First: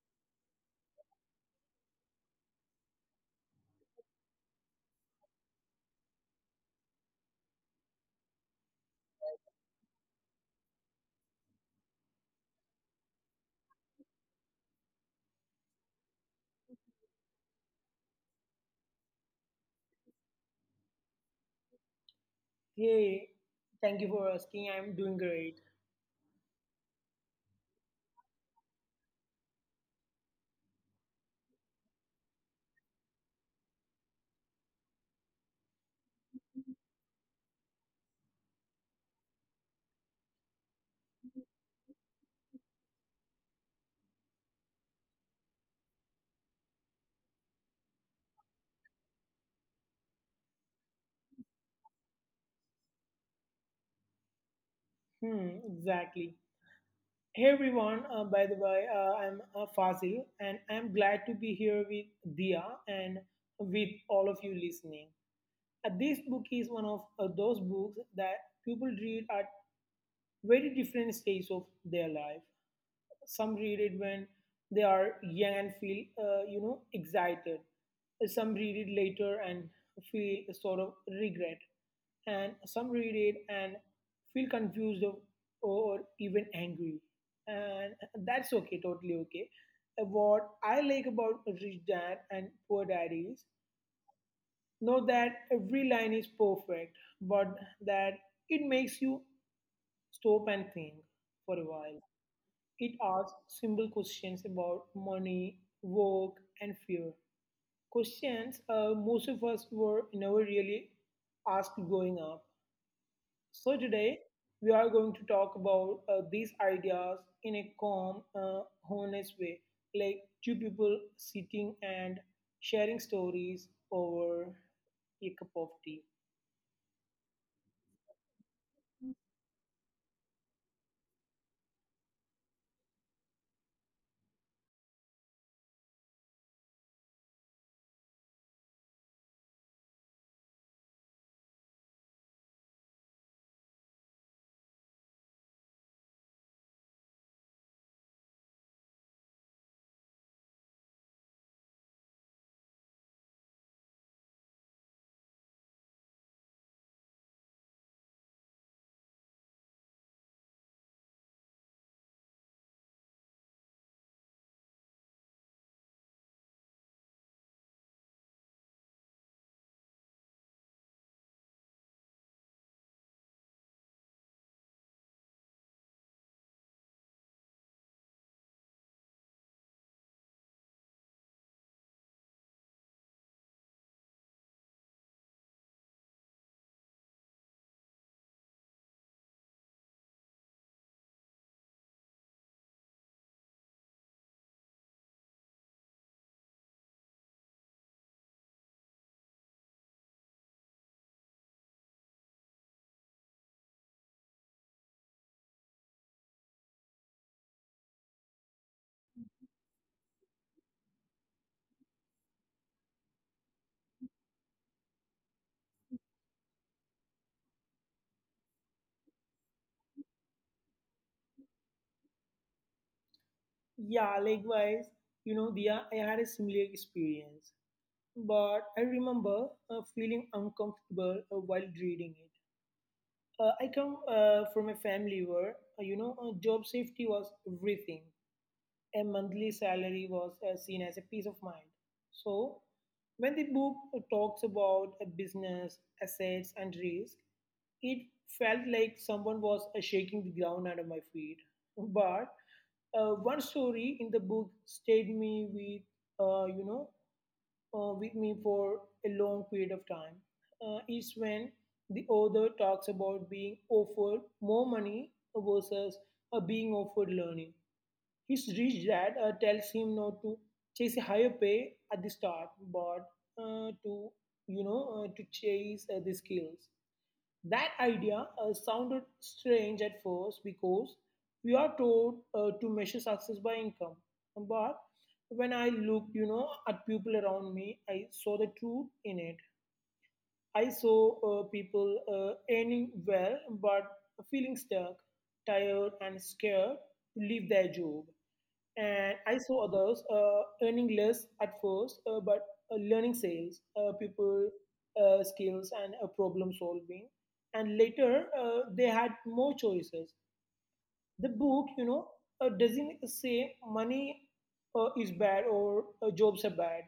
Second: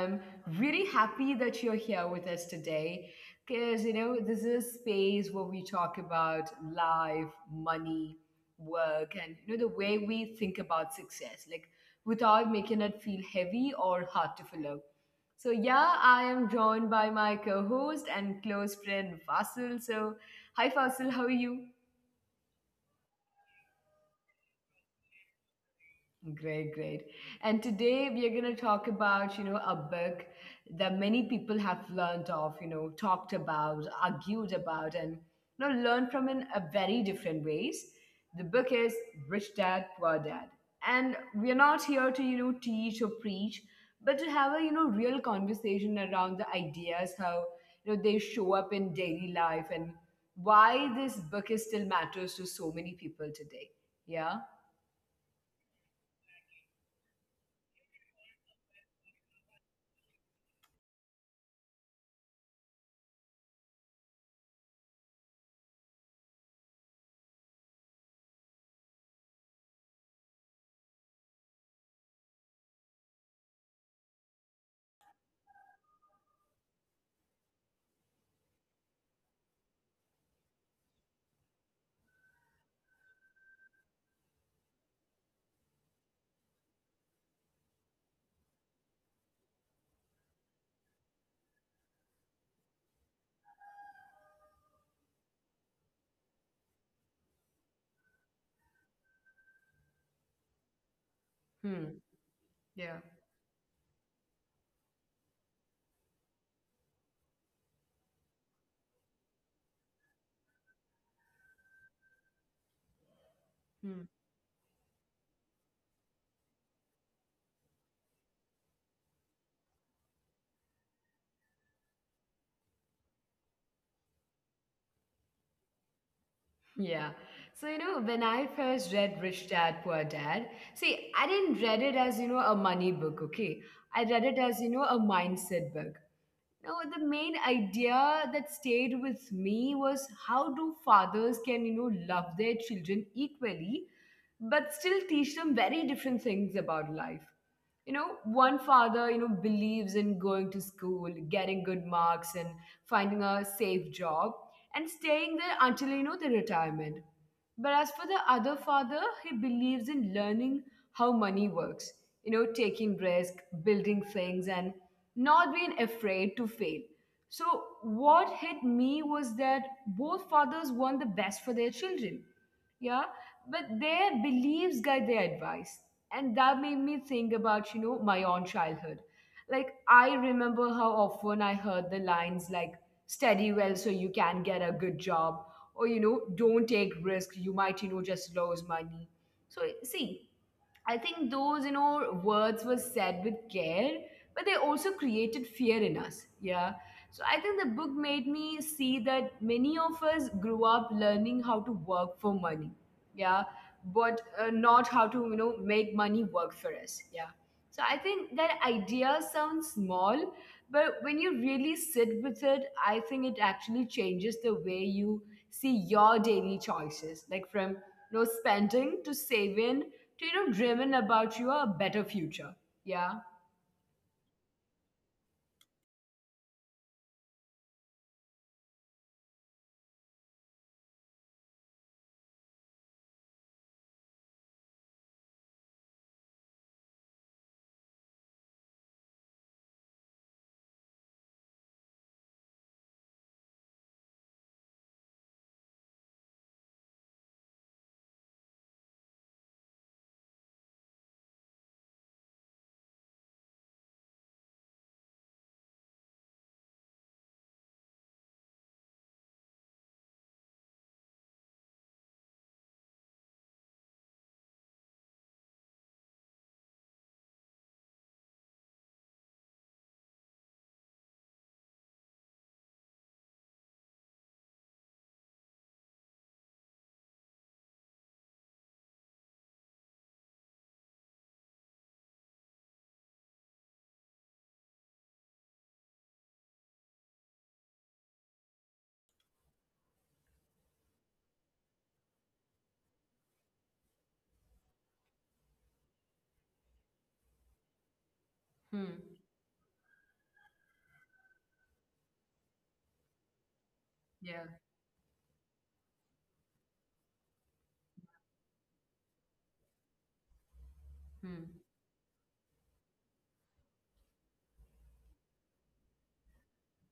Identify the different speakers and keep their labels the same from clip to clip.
Speaker 1: I'm really happy that you're here with us today because this is a space where we talk about life, money, work, and the way we think about success, like without making it feel heavy or hard to follow. So, yeah, I am joined by my co host and close friend, Fasil. So, hi, Fasil, how are you?
Speaker 2: Hey, thank you for asking. I'm doing great.
Speaker 1: Great, great. And today we are going to talk about a book that many people have learned of, talked about, argued about, and learned from in a very different ways. The book is Rich Dad, Poor Dad. And we are not here to teach or preach, but to have a real conversation around the ideas, how they show up in daily life and why this book is still matters to so many people today. Yeah.
Speaker 2: Exactly. Hey everyone, by the way, I'm Fazil, and I'm glad to be here with Dia and with all of you listening. This book is one of those books that people read at very different stages of their life. Some read it when they are young and feel, excited. Some read it later and feel a sort of regret. And some read it and feel confused or even angry. And that's okay, totally okay. What I like about Rich Dad and Poor Dad is not that every line is perfect, but that it makes you stop and think for a
Speaker 1: Hmm.
Speaker 2: while. It
Speaker 1: Yeah.
Speaker 2: asks simple questions about money, work, and fear. Questions most of us were never really asked growing up. So, today we are going to talk about these ideas in a calm, honest way, like two people sitting and sharing stories over a cup of tea.
Speaker 1: Yeah. So, when I first read Rich Dad Poor Dad, see, I didn't read it as a money book, okay? I read it as a mindset book. No, the main idea that stayed with me was how do fathers can, love their children equally, but still teach them very different things about life. One father believes in going to school, getting good marks, and finding a safe job and staying there until the retirement. But as for the other father, he believes in learning how money works, taking risk, building things, and not being afraid to fail. So, what hit me was that both fathers want the best for their children. Yeah, but their beliefs guide their advice. And that made me think about my own childhood. Like, I remember how often I heard the lines like, study well so you can get a good job, or don't take risk, you might just lose money. So see, I think those words were said with care, but they also created fear in us. Yeah. So I think the book made me see that many of us grew up learning how to work for money. Yeah. But not how to make money work for us. Yeah. So I think that idea sounds small, but when you really sit with it, I think it actually changes the way you see your daily choices, like from spending to saving to driven about your better future. Yeah.
Speaker 2: Yeah, likewise, Dia, I had a similar experience. But I remember feeling uncomfortable while reading it. I come from a family where, job safety was everything. A monthly salary was seen as a peace of mind. So, when the book talks about a business, assets, and risk, it felt like someone was shaking the ground under my feet. But one story in the book stayed me with me for a long period of time, is when the author talks about being offered more money versus being offered learning. His rich dad tells him not to chase a higher pay at the start, but to you know to chase the skills. That idea sounded strange at first because we are told to measure success by income. But when I looked, at people around me, I saw the truth in it. I saw people earning well but feeling stuck, tired, and scared to leave their job. And
Speaker 1: Hmm.
Speaker 2: I saw others earning less at first, but learning sales,
Speaker 1: Yeah.
Speaker 2: people skills, and problem solving. And later, they had more choices. The
Speaker 1: Hmm.
Speaker 2: book, doesn't say money is bad or jobs are bad,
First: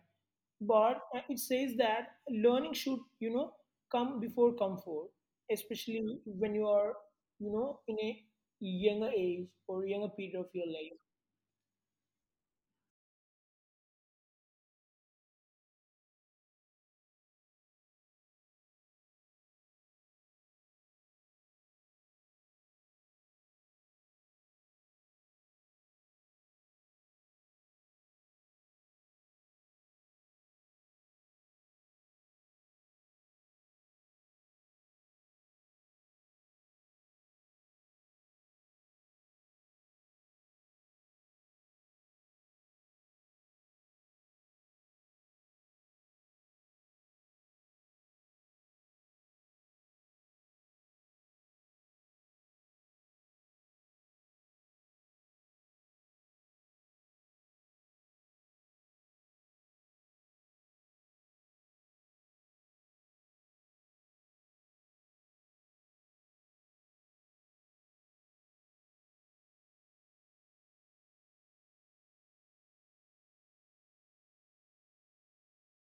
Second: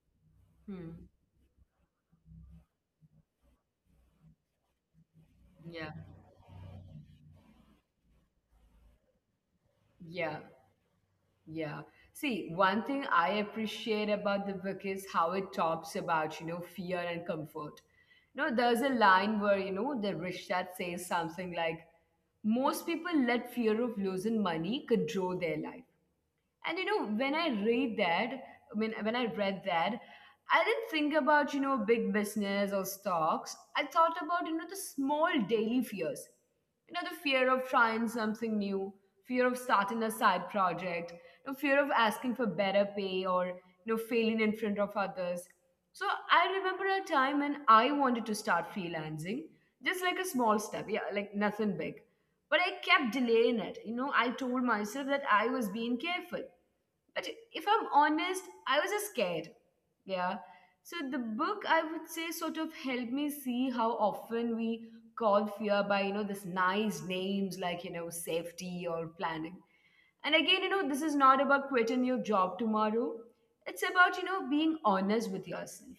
Speaker 2: but
Speaker 1: Hmm.
Speaker 2: it says that learning should, come before comfort,
Speaker 1: Yeah.
Speaker 2: especially when you are, in a younger age or younger
Speaker 1: Yeah.
Speaker 2: period of your life.
Speaker 1: Yeah. See, one thing I appreciate about the book is how it talks about fear and comfort. There's a line where the rich that says something like, most people let fear of losing money control their life. And when I read that, I mean, when I read that, I didn't think about big business or stocks. I thought about the small daily fears. The fear of trying something new, fear of starting a side project, fear of asking for better pay or failing in front of others. So I remember a time when I wanted to start freelancing, just like a small step, yeah, like nothing big. But I kept delaying it. I told myself that I was being careful. But if I'm honest, I was just scared. Yeah. So the book, I would say, sort of helped me see how often we call fear by this nice names like safety or planning. And again, this is not about quitting your job tomorrow. It's about being honest with yourself.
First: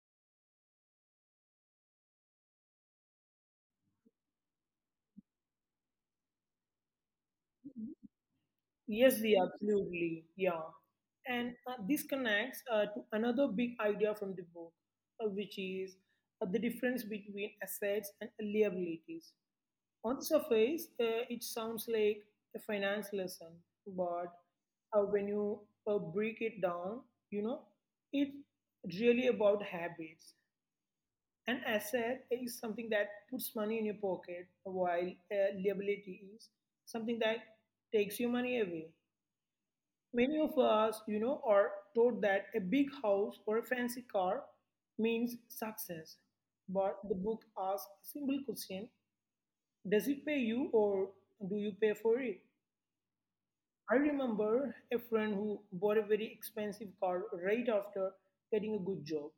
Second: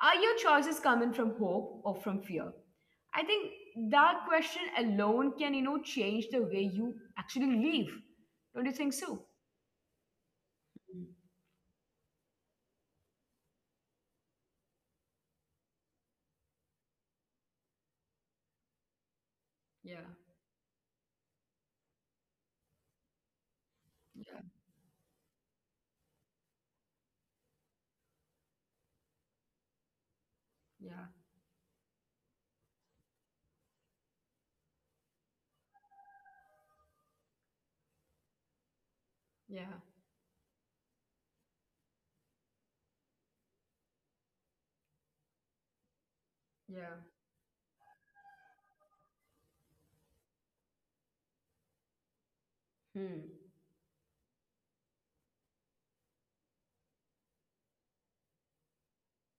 Speaker 1: Are your choices coming from hope or from fear? I think that question alone can change the way you actually live. Don't you think
Speaker 2: Yes,
Speaker 1: so?
Speaker 2: the absolutely, yeah.
Speaker 1: Mm.
Speaker 2: And this connects to another big idea from the book, which is the difference between assets and liabilities.
Speaker 1: Yeah,
Speaker 2: On the surface, it sounds like a finance lesson, but
Speaker 1: yeah,
Speaker 2: when you break it down, you know, it's really about habits.
Speaker 1: yeah,
Speaker 2: An asset is something that puts money in your pocket, while liability is something that takes your money away.
Speaker 1: yeah,
Speaker 2: Many of us, are taught that a big house or a fancy car means success.
Speaker 1: yeah.
Speaker 2: But the book asks a simple question: Does it pay you or do you pay for it?
Speaker 1: Hmm,
Speaker 2: I remember a friend who bought a very expensive car right after getting a good job.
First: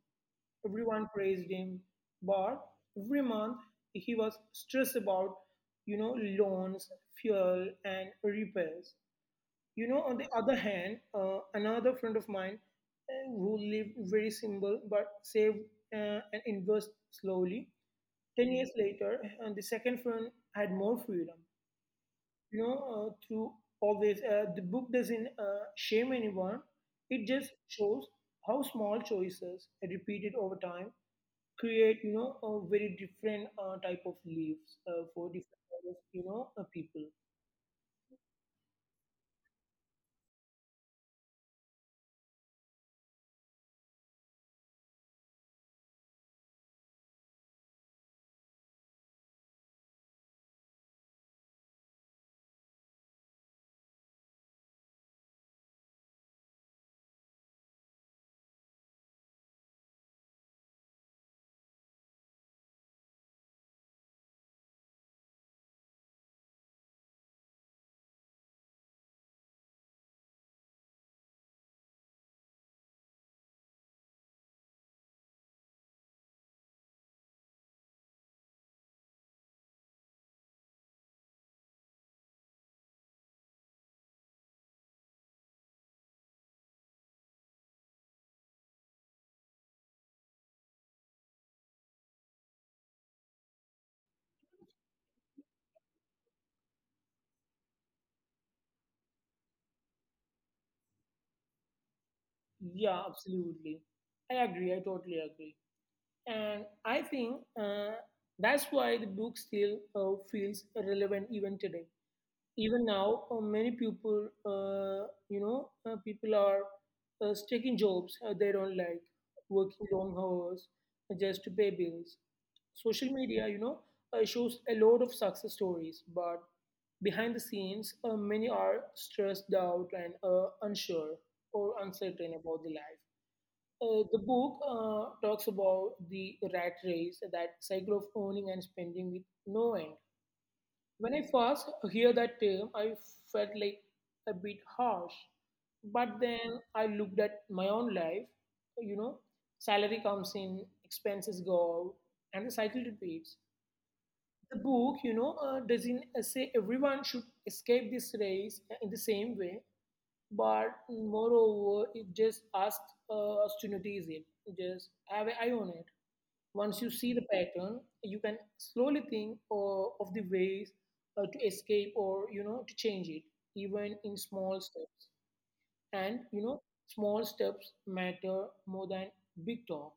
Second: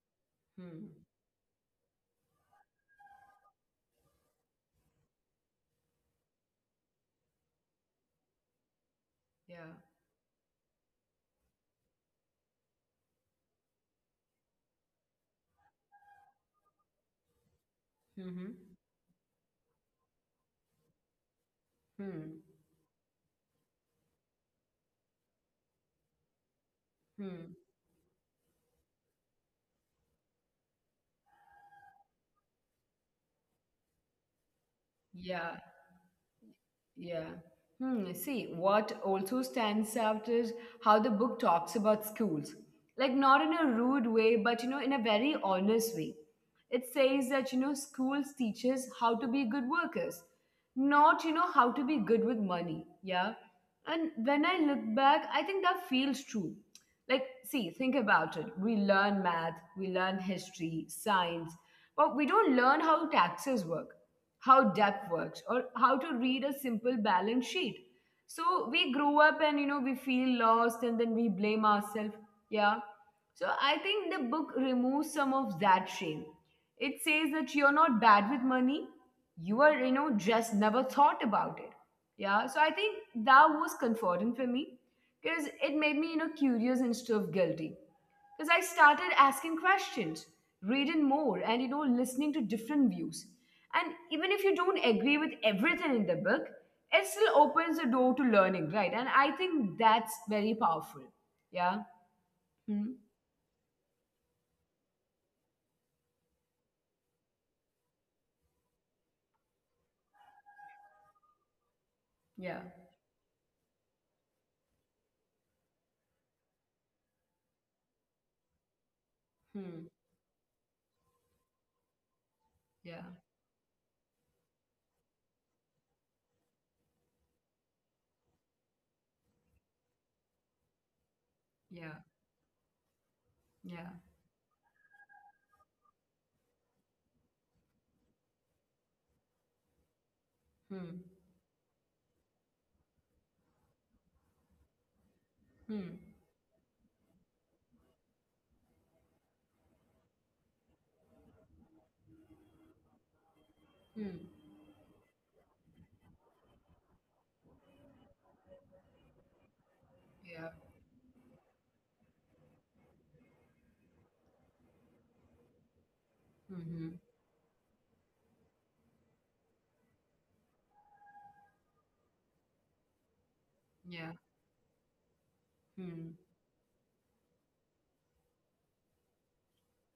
Speaker 1: hmm,
Speaker 2: Everyone praised him, but every month he was stressed about, loans, fuel, and repairs.
Speaker 1: yeah,
Speaker 2: On the other hand, another friend of mine who lived very simple but saved and invest slowly. Ten
Speaker 1: hmm,
Speaker 2: years later, and the second friend had more freedom.
Speaker 1: hmm,
Speaker 2: Through all this, the book doesn't shame anyone. It just
Speaker 1: hmm.
Speaker 2: shows how small choices, repeated over time, create a very different type of leaves for
Speaker 1: Yeah,
Speaker 2: different kind of, people.
Speaker 1: yeah. Hmm. See, what also stands out is how the book talks about schools. Like, not in a rude way, but in a very honest way. It says that schools teach us how to be good workers, not how to be good with money. Yeah. And when I look back, I think that feels true. Like, see, think about it. We learn math, we learn history, science, but we don't learn how taxes work, how debt works, or how to read a simple balance sheet. So we grow up and we feel lost, and then we blame ourselves. Yeah. So I think the book removes some of that shame. It says that you're not bad with money, you are, just never thought about it. Yeah. So I think that was comforting for me, because it made me curious instead of guilty. Because I started asking questions, reading more, and listening to different views. And even if you don't agree with everything in the book, it still opens the door to learning, right? And I think that's very powerful. Yeah. Hmm.
Speaker 2: Yeah, absolutely. I agree. I totally agree. And I think that's why the book still feels relevant even today.
Speaker 1: Yeah.
Speaker 2: Even now, many people, you know, people are taking jobs they don't like,
Speaker 1: Hmm.
Speaker 2: working long hours just to pay bills.
Speaker 1: Yeah.
Speaker 2: Social media, shows a lot of success stories, but behind the scenes, many are stressed out and unsure or
Speaker 1: Yeah.
Speaker 2: uncertain about the life.
Speaker 1: Yeah.
Speaker 2: The book talks about the rat race, that cycle of earning and spending with no end.
Speaker 1: Hmm.
Speaker 2: When I first hear that term, I felt like a bit harsh.
Speaker 1: Hmm.
Speaker 2: But then I looked at my own life, you know, salary comes in, expenses go out, and the cycle repeats.
Speaker 1: Hmm.
Speaker 2: The book, doesn't say everyone should escape this race in the same way,
Speaker 1: Yeah.
Speaker 2: but moreover, it just asks us to notice it, just have an eye on it. Once you
Speaker 1: Hmm.
Speaker 2: see the pattern, you can slowly think of the ways to escape or, to change it, even
Speaker 1: Yeah.
Speaker 2: in small steps.
Speaker 1: Hmm.
Speaker 2: And, small steps matter more than big talk,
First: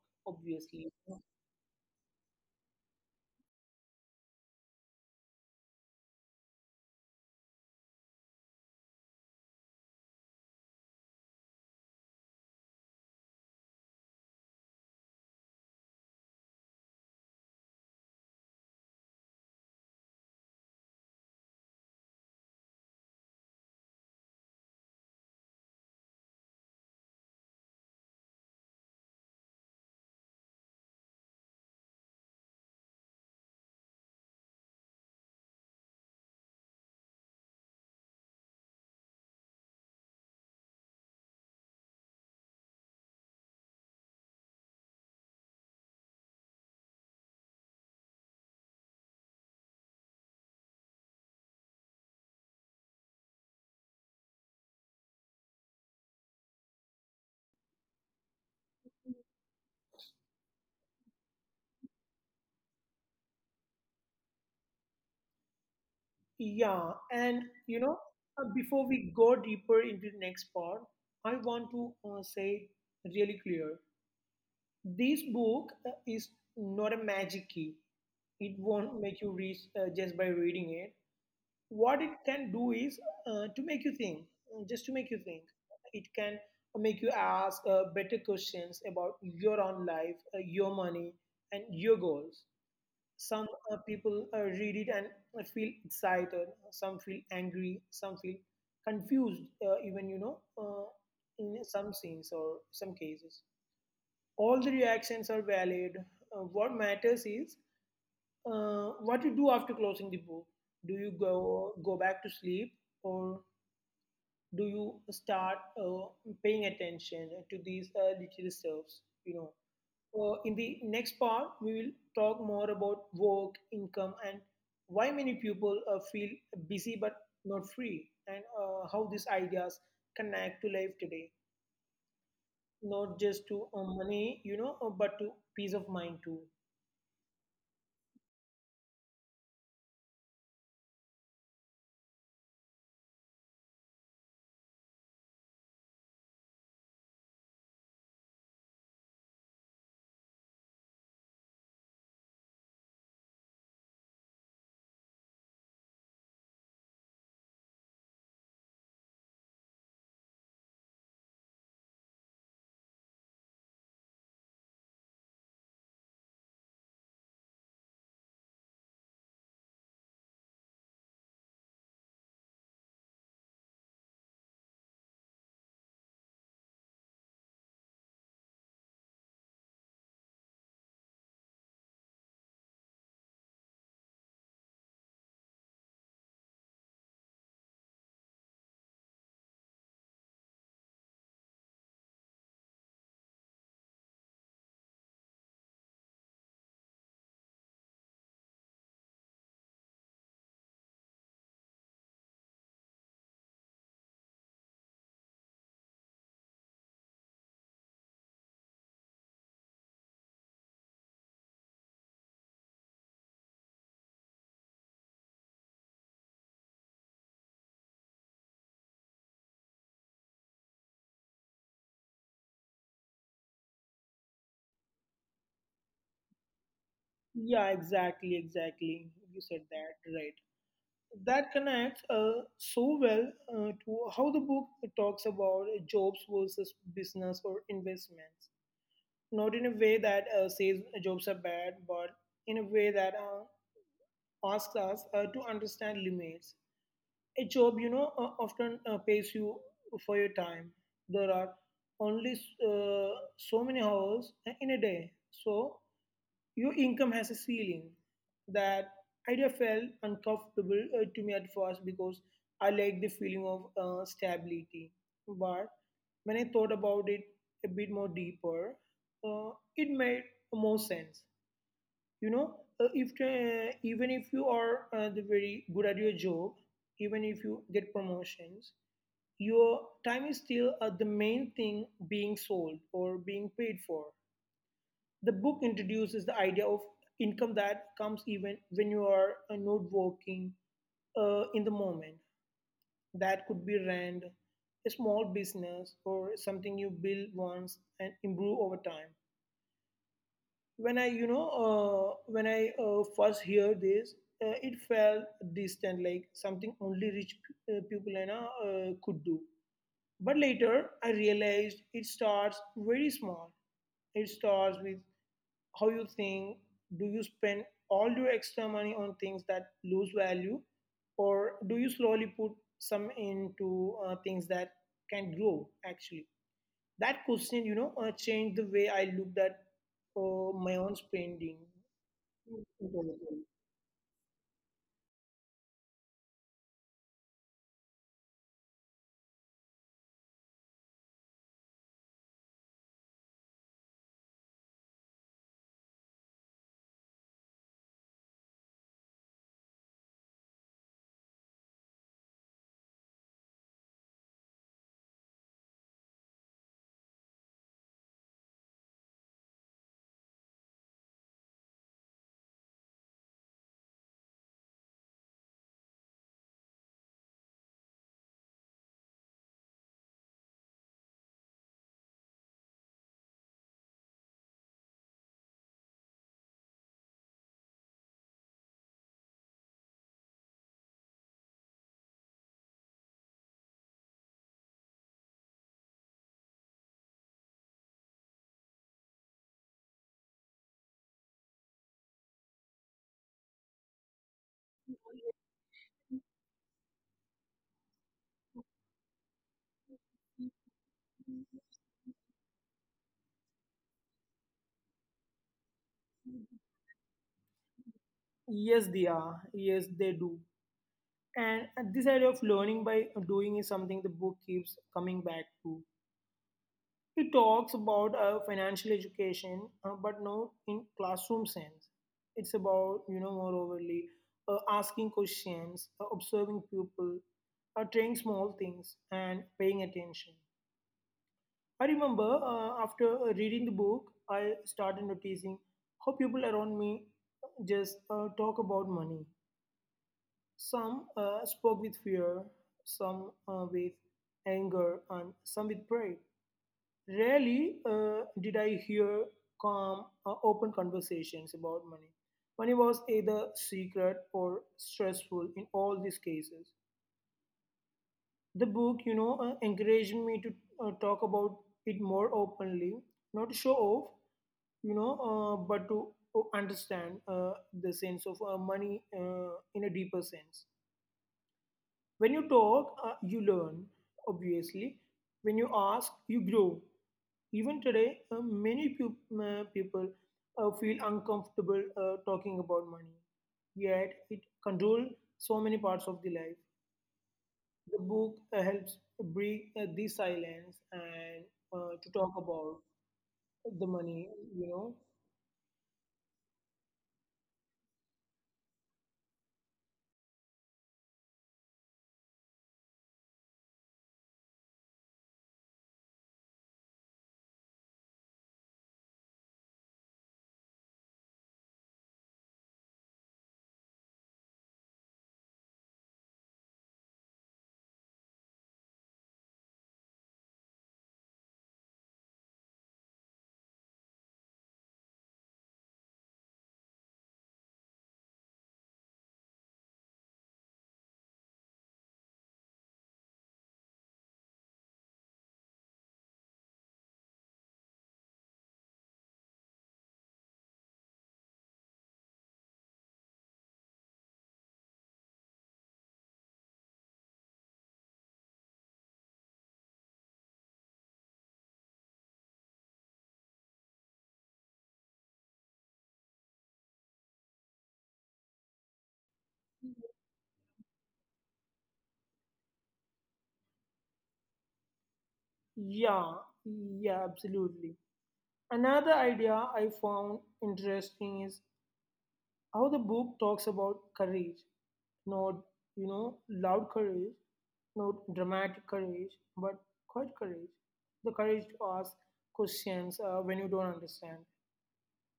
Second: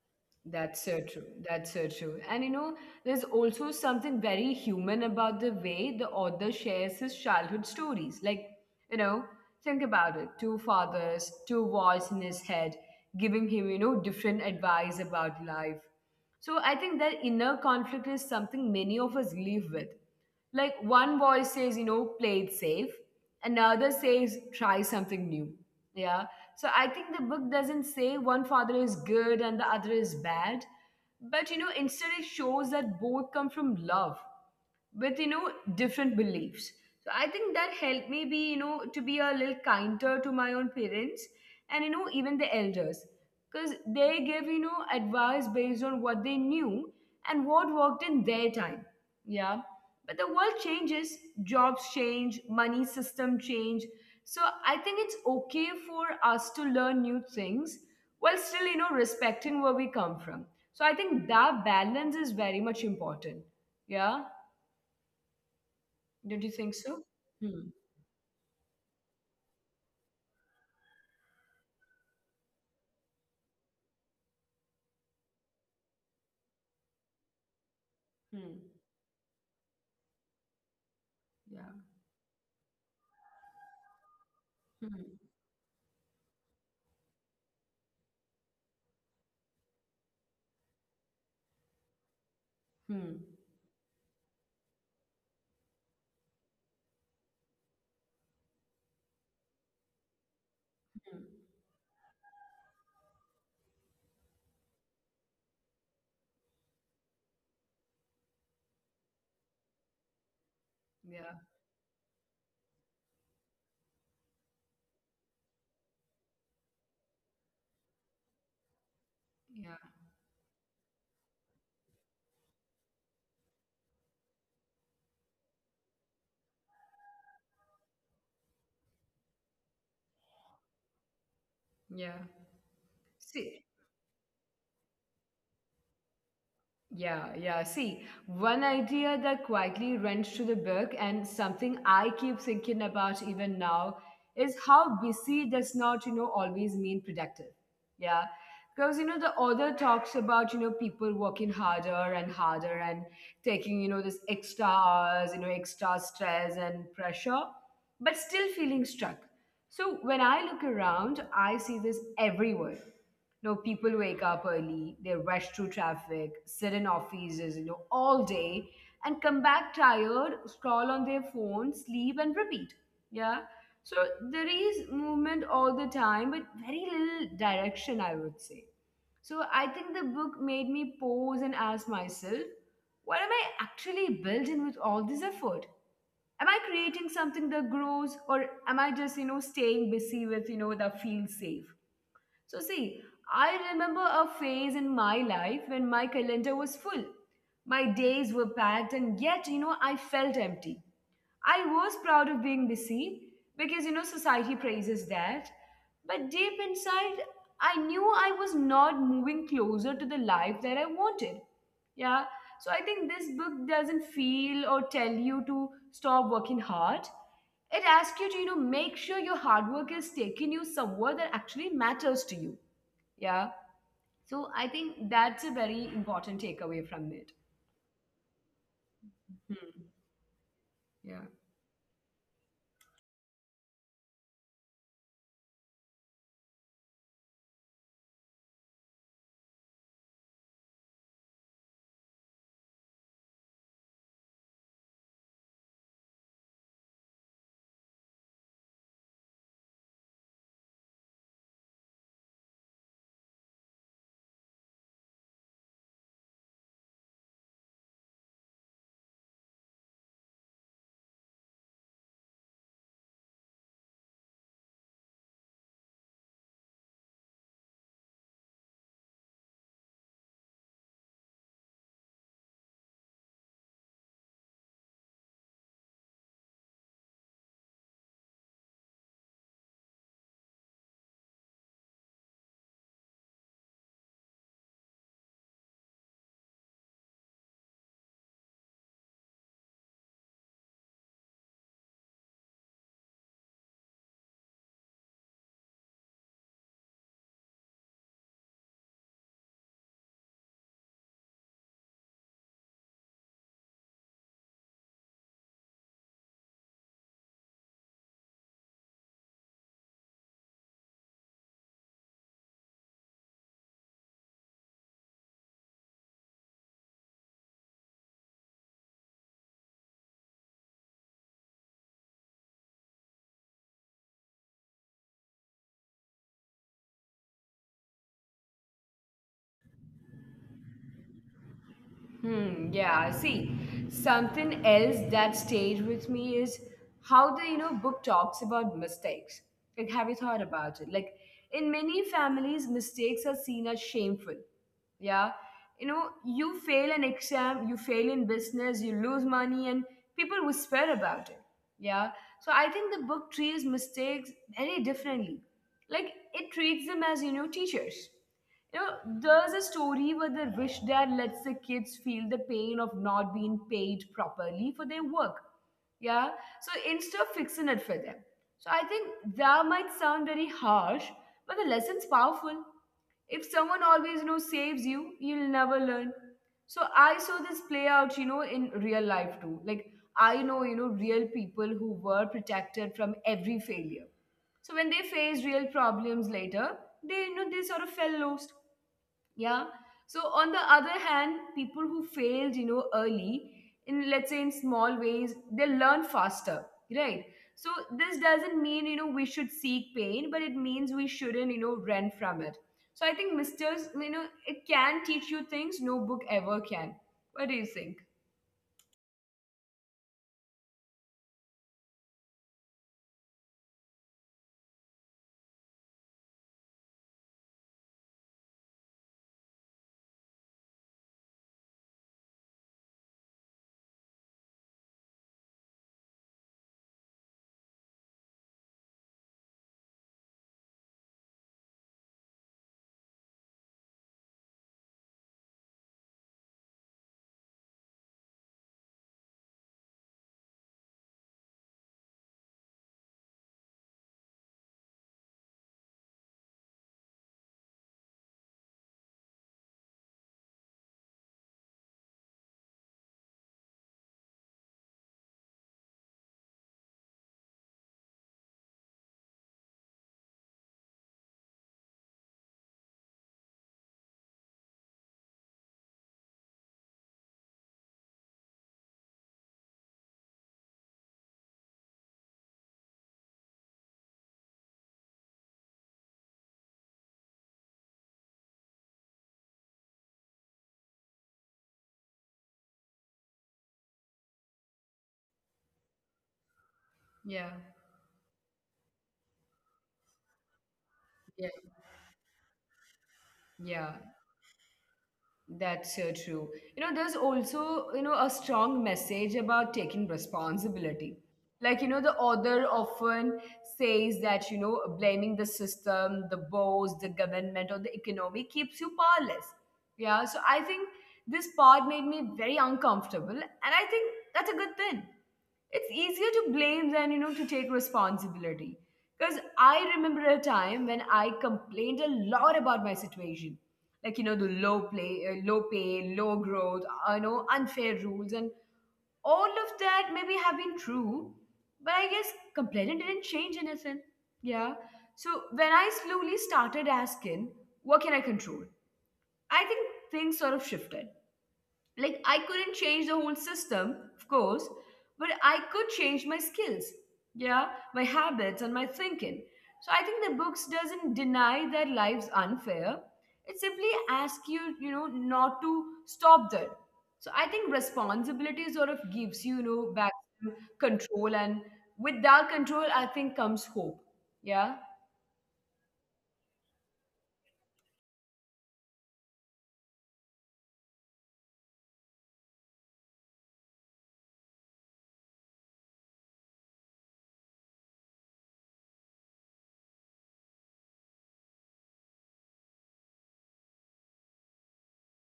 Speaker 1: That's
Speaker 2: obviously.
Speaker 1: so true. That's so true. And there's also something very human about the way the author shares his childhood stories. Like, you know, think about it, two fathers, two voice in his head, giving him different advice about life. So I think that inner conflict is something many of us live with. Like one voice says, play it safe, another says, try something new. Yeah. So I think the book doesn't say one father is good and the other is bad, but instead it shows that both come from love with different beliefs. So I think that helped me be you know to be a little kinder to my own parents, and even the elders, because they gave advice based on what they knew and what worked in their time. Yeah. But the world changes, jobs change, money system change. So I think it's okay for us to learn new things while still respecting where we come from. So I think that balance is very much important. Yeah. Don't you
Speaker 2: Yeah,
Speaker 1: think so?
Speaker 2: and
Speaker 1: Hmm.
Speaker 2: before we go deeper into the next part, I want to say really clear: this book is not a magic key. It
Speaker 1: Hmm.
Speaker 2: won't make you rich just by reading it.
Speaker 1: Yeah.
Speaker 2: What it can do is to make you think, just to make you think.
Speaker 1: Hmm.
Speaker 2: It can make you ask better questions about your own life, your money, and your goals.
Speaker 1: Hmm.
Speaker 2: Some people read it and feel excited. Some feel angry. Some feel confused. Even
Speaker 1: Hmm.
Speaker 2: in some scenes or some cases, all the reactions are valid. What matters is what you do after closing the book. Do you
Speaker 1: Yeah.
Speaker 2: go back to sleep, or do you start paying attention to these little stuffs? You know,
Speaker 1: Yeah.
Speaker 2: uh, in the next part, we will talk more about work, income, and why many people feel busy but not free, and how these ideas connect to life today,
Speaker 1: Yeah.
Speaker 2: not just to
Speaker 1: See.
Speaker 2: money, but to peace of mind too.
Speaker 1: Yeah, yeah. See, one idea that quietly runs through the book and something I keep thinking about even now is how busy does not always mean productive. Yeah. Because the author talks about people working harder and harder and taking this extra hours, extra stress and pressure, but still feeling stuck. So when I look around, I see this everywhere. People wake up early, they rush through traffic, sit in offices all day, and come back tired, scroll on their phone, sleep, and repeat. Yeah. So there is movement all the time, but very little direction, I would say. So I think the book made me pause and ask myself, what am I actually building with all this effort? Am I creating something that grows, or am I just staying busy with, that feels safe? So see, I remember a phase in my life when my calendar was full. My days were packed, and yet, I felt empty. I was proud of being busy because society praises that. But deep inside, I knew I was not moving closer to the life that I wanted. Yeah. So I think this book doesn't feel or tell you to stop working hard. It asks you to make sure your hard work is taking you somewhere that actually matters to you. Yeah. So I think that's a very important takeaway from it.
Speaker 2: Yeah, exactly, exactly. You said
Speaker 1: Hmm.
Speaker 2: that right.
Speaker 1: Yeah.
Speaker 2: That connects so well to how the book talks about jobs versus business or investments, not in a way that says jobs are bad, but in a way that asks us to understand limits. A job, often pays you for your time. There are only uh, so many hours in a day, so your income has a ceiling. That idea felt uncomfortable to me at first because I like the feeling of stability. But when I thought about it a bit more deeper, uh, it made more sense. You know, if even if you are the very good at your job, even if you get promotions, your time is still the main thing being sold or being paid for. The book introduces the idea of income that comes even when you are not working in the moment. That could be rent, a small business, or something you build once and improve over time. When I first heard this, it felt distant, like something only rich people could do. But later, I realized it starts very small. It starts with how you think. Do you spend all your extra money on things that lose value, or do you slowly put some into things that can grow? Actually, that question, changed the way I looked at my own spending.
Speaker 1: Hmm, yeah, see, something else that stayed with me is how the book talks about mistakes. Like, have you thought about it? Like, in many families, mistakes are seen as shameful. Yeah. You fail an exam, you fail in business, you lose money, and people whisper about it. Yeah. So I think the book treats mistakes very differently. Like, it treats them as teachers. There's a story where the rich dad lets the kids feel the pain of not being paid properly for their work. Yeah. So instead of fixing it for them. So I think that might sound very harsh, but the lesson's powerful. If someone always saves you, you'll never learn. So I saw this play out in real life too. Like I know real people who were protected from every failure, so when they faced real problems later, they you know they sort of fell lost. Yeah. So on the other hand, people who failed, you know, early in, let's say in small ways, they learn faster, right? So this doesn't mean we should seek pain, but it means we shouldn't, run from it. So I think misters, you know, it can teach you things no book ever can. What do you think?
Speaker 2: Yes, they are. Yes, they do. And this idea of learning by doing is something the book keeps coming back to. It talks about financial education, but not in classroom sense. It's about, more overly asking questions, observing people, trying small things, and paying attention. I remember after reading the book, I started noticing how people around me just talk about money. Some spoke with fear, some with anger, and some with pride. Rarely did I hear calm, open conversations about money. Money was either secret or stressful in all these cases. The book, encouraged me to talk about it more openly, not to show off, but to understand the sense of money in a deeper sense. When you talk, you learn, obviously. When you ask, you grow. Even today, many people feel uncomfortable talking about money, yet it controls so many parts of the life.
Speaker 1: Yeah.
Speaker 2: The book helps break the silence
Speaker 1: Yeah.
Speaker 2: and to talk about the
Speaker 1: Yeah.
Speaker 2: money, you know.
Speaker 1: That's so true. You know, there's also, you know, a strong message about taking responsibility. Like, you know, the author often says that, you know, blaming the system, the boss, the government, or the economy keeps you powerless. Yeah. So I think this part made me very uncomfortable. And I think that's a good thing. It's easier to blame than, to take responsibility, because I remember a time when I complained a lot about my situation, like, you know, the low play, low pay, low growth, you know, unfair rules and all of that maybe have been true, but I guess complaining didn't change anything. Yeah. So when I slowly started asking what can I control, I think things sort of shifted. Like, I couldn't change the whole system, of course, but I could change my skills, yeah, my habits and my thinking. So I think the books doesn't deny that life's unfair, it simply asks you, you know, not to stop there. So I think responsibility sort of gives you, you know, back to control, and with that control I think comes hope. Yeah.
Speaker 2: Yeah, yeah, absolutely. Another idea I found interesting is how the book talks about courage. Not, loud courage, not dramatic courage, but quiet courage. The courage to ask questions when you don't understand.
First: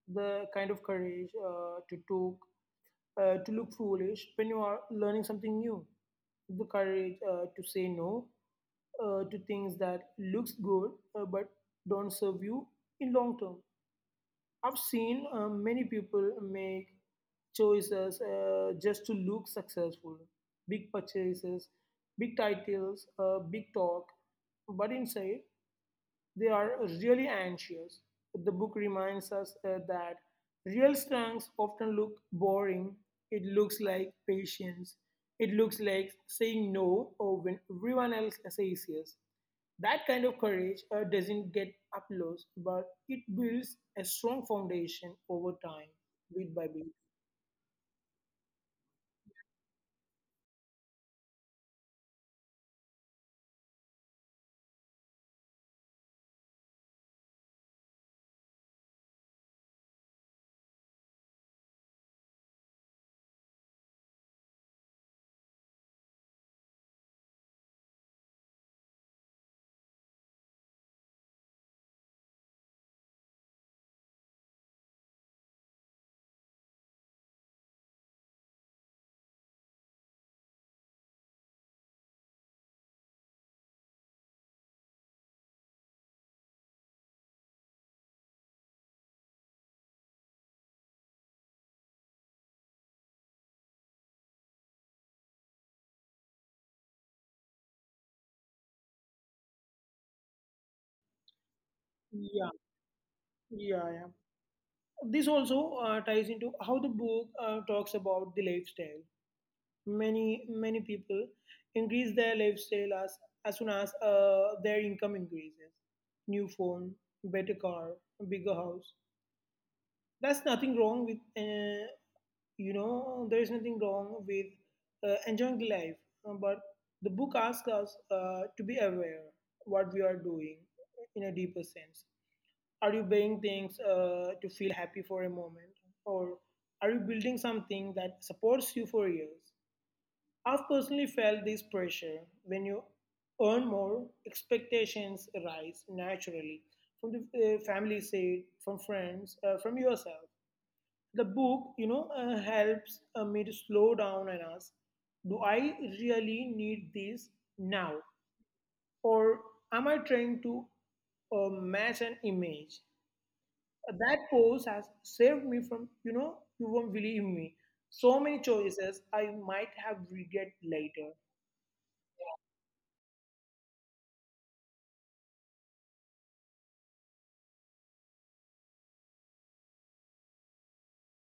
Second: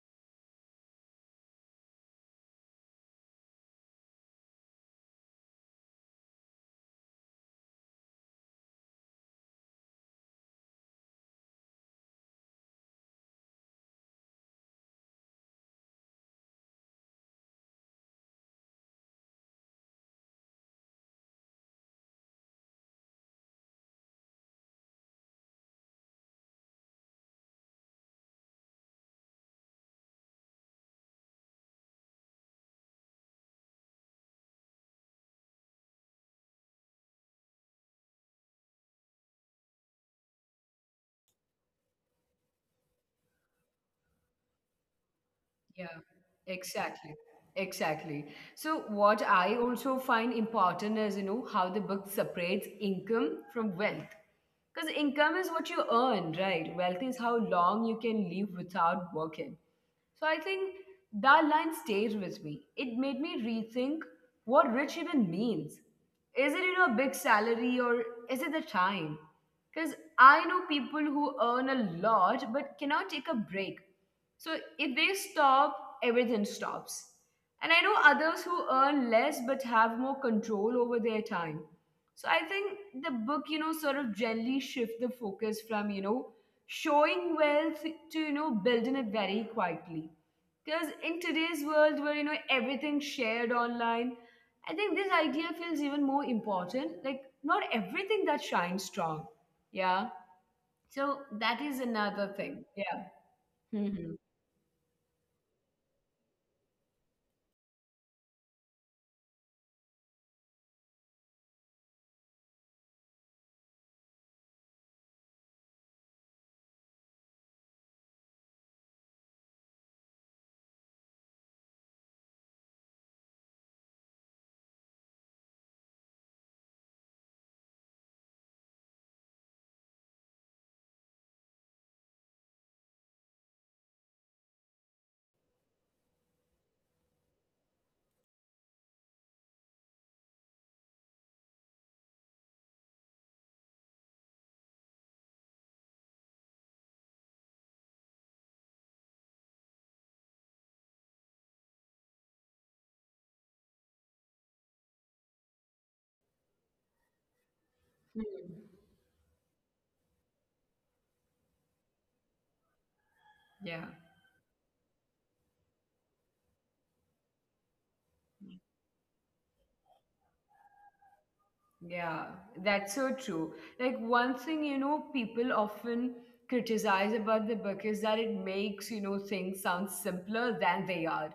Speaker 2: The kind of courage to talk, to look foolish when you are learning something new. The courage to say no to things that looks good but don't serve you in long term. I've seen many people make choices just to look successful big purchases, big titles, big talk. But inside, they are really anxious. The book reminds us that real strengths often look boring. It looks like patience. It looks like saying no or when everyone else says yes. That kind of courage doesn't get applause, but it builds a strong foundation over time,
Speaker 1: Yeah,
Speaker 2: bit by bit.
Speaker 1: exactly. Exactly. So what I also find important is, you know, how the book separates income from wealth. Because income is what you earn, right? Wealth is how long you can live without working. So I think that line stays with me. It made me rethink what rich even means. Is it, you know, a big salary, or is it the time? Because I know people who earn a lot but cannot take a break. So if they stop, everything stops. And I know others who earn less but have more control over their time. So I think the book, you know, sort of gently shift the focus from, you know, showing wealth to, you know, building it very quietly. Because in today's world where, you know, everything's shared online, I think this idea feels even more important. Like, not everything that shines strong. Yeah. So that is another
Speaker 2: Yeah,
Speaker 1: thing. Yeah.
Speaker 2: yeah, yeah.
Speaker 1: Mhm.
Speaker 2: This also ties into how the book talks about the lifestyle. Many people increase their lifestyle as soon as their income increases. New phone, better car, bigger house. That's nothing wrong with. There is nothing wrong with enjoying the life, But the book asks us to be aware what we are doing in a deeper sense. Are you buying things to feel happy for a moment, or are you building something that supports you for years? I've personally felt this pressure. When you earn more, expectations rise naturally from the family side, from friends, from yourself. The book, helps me to slow down and ask, do I really need this now? Or am I trying to match an image?
Speaker 1: Yeah.
Speaker 2: That pose has saved me from, you won't believe me, so many choices I might have regret later.
Speaker 1: Yeah, that's so true. Like one thing, you know, people often criticize about the book is that it makes, you know, things sound simpler than they are.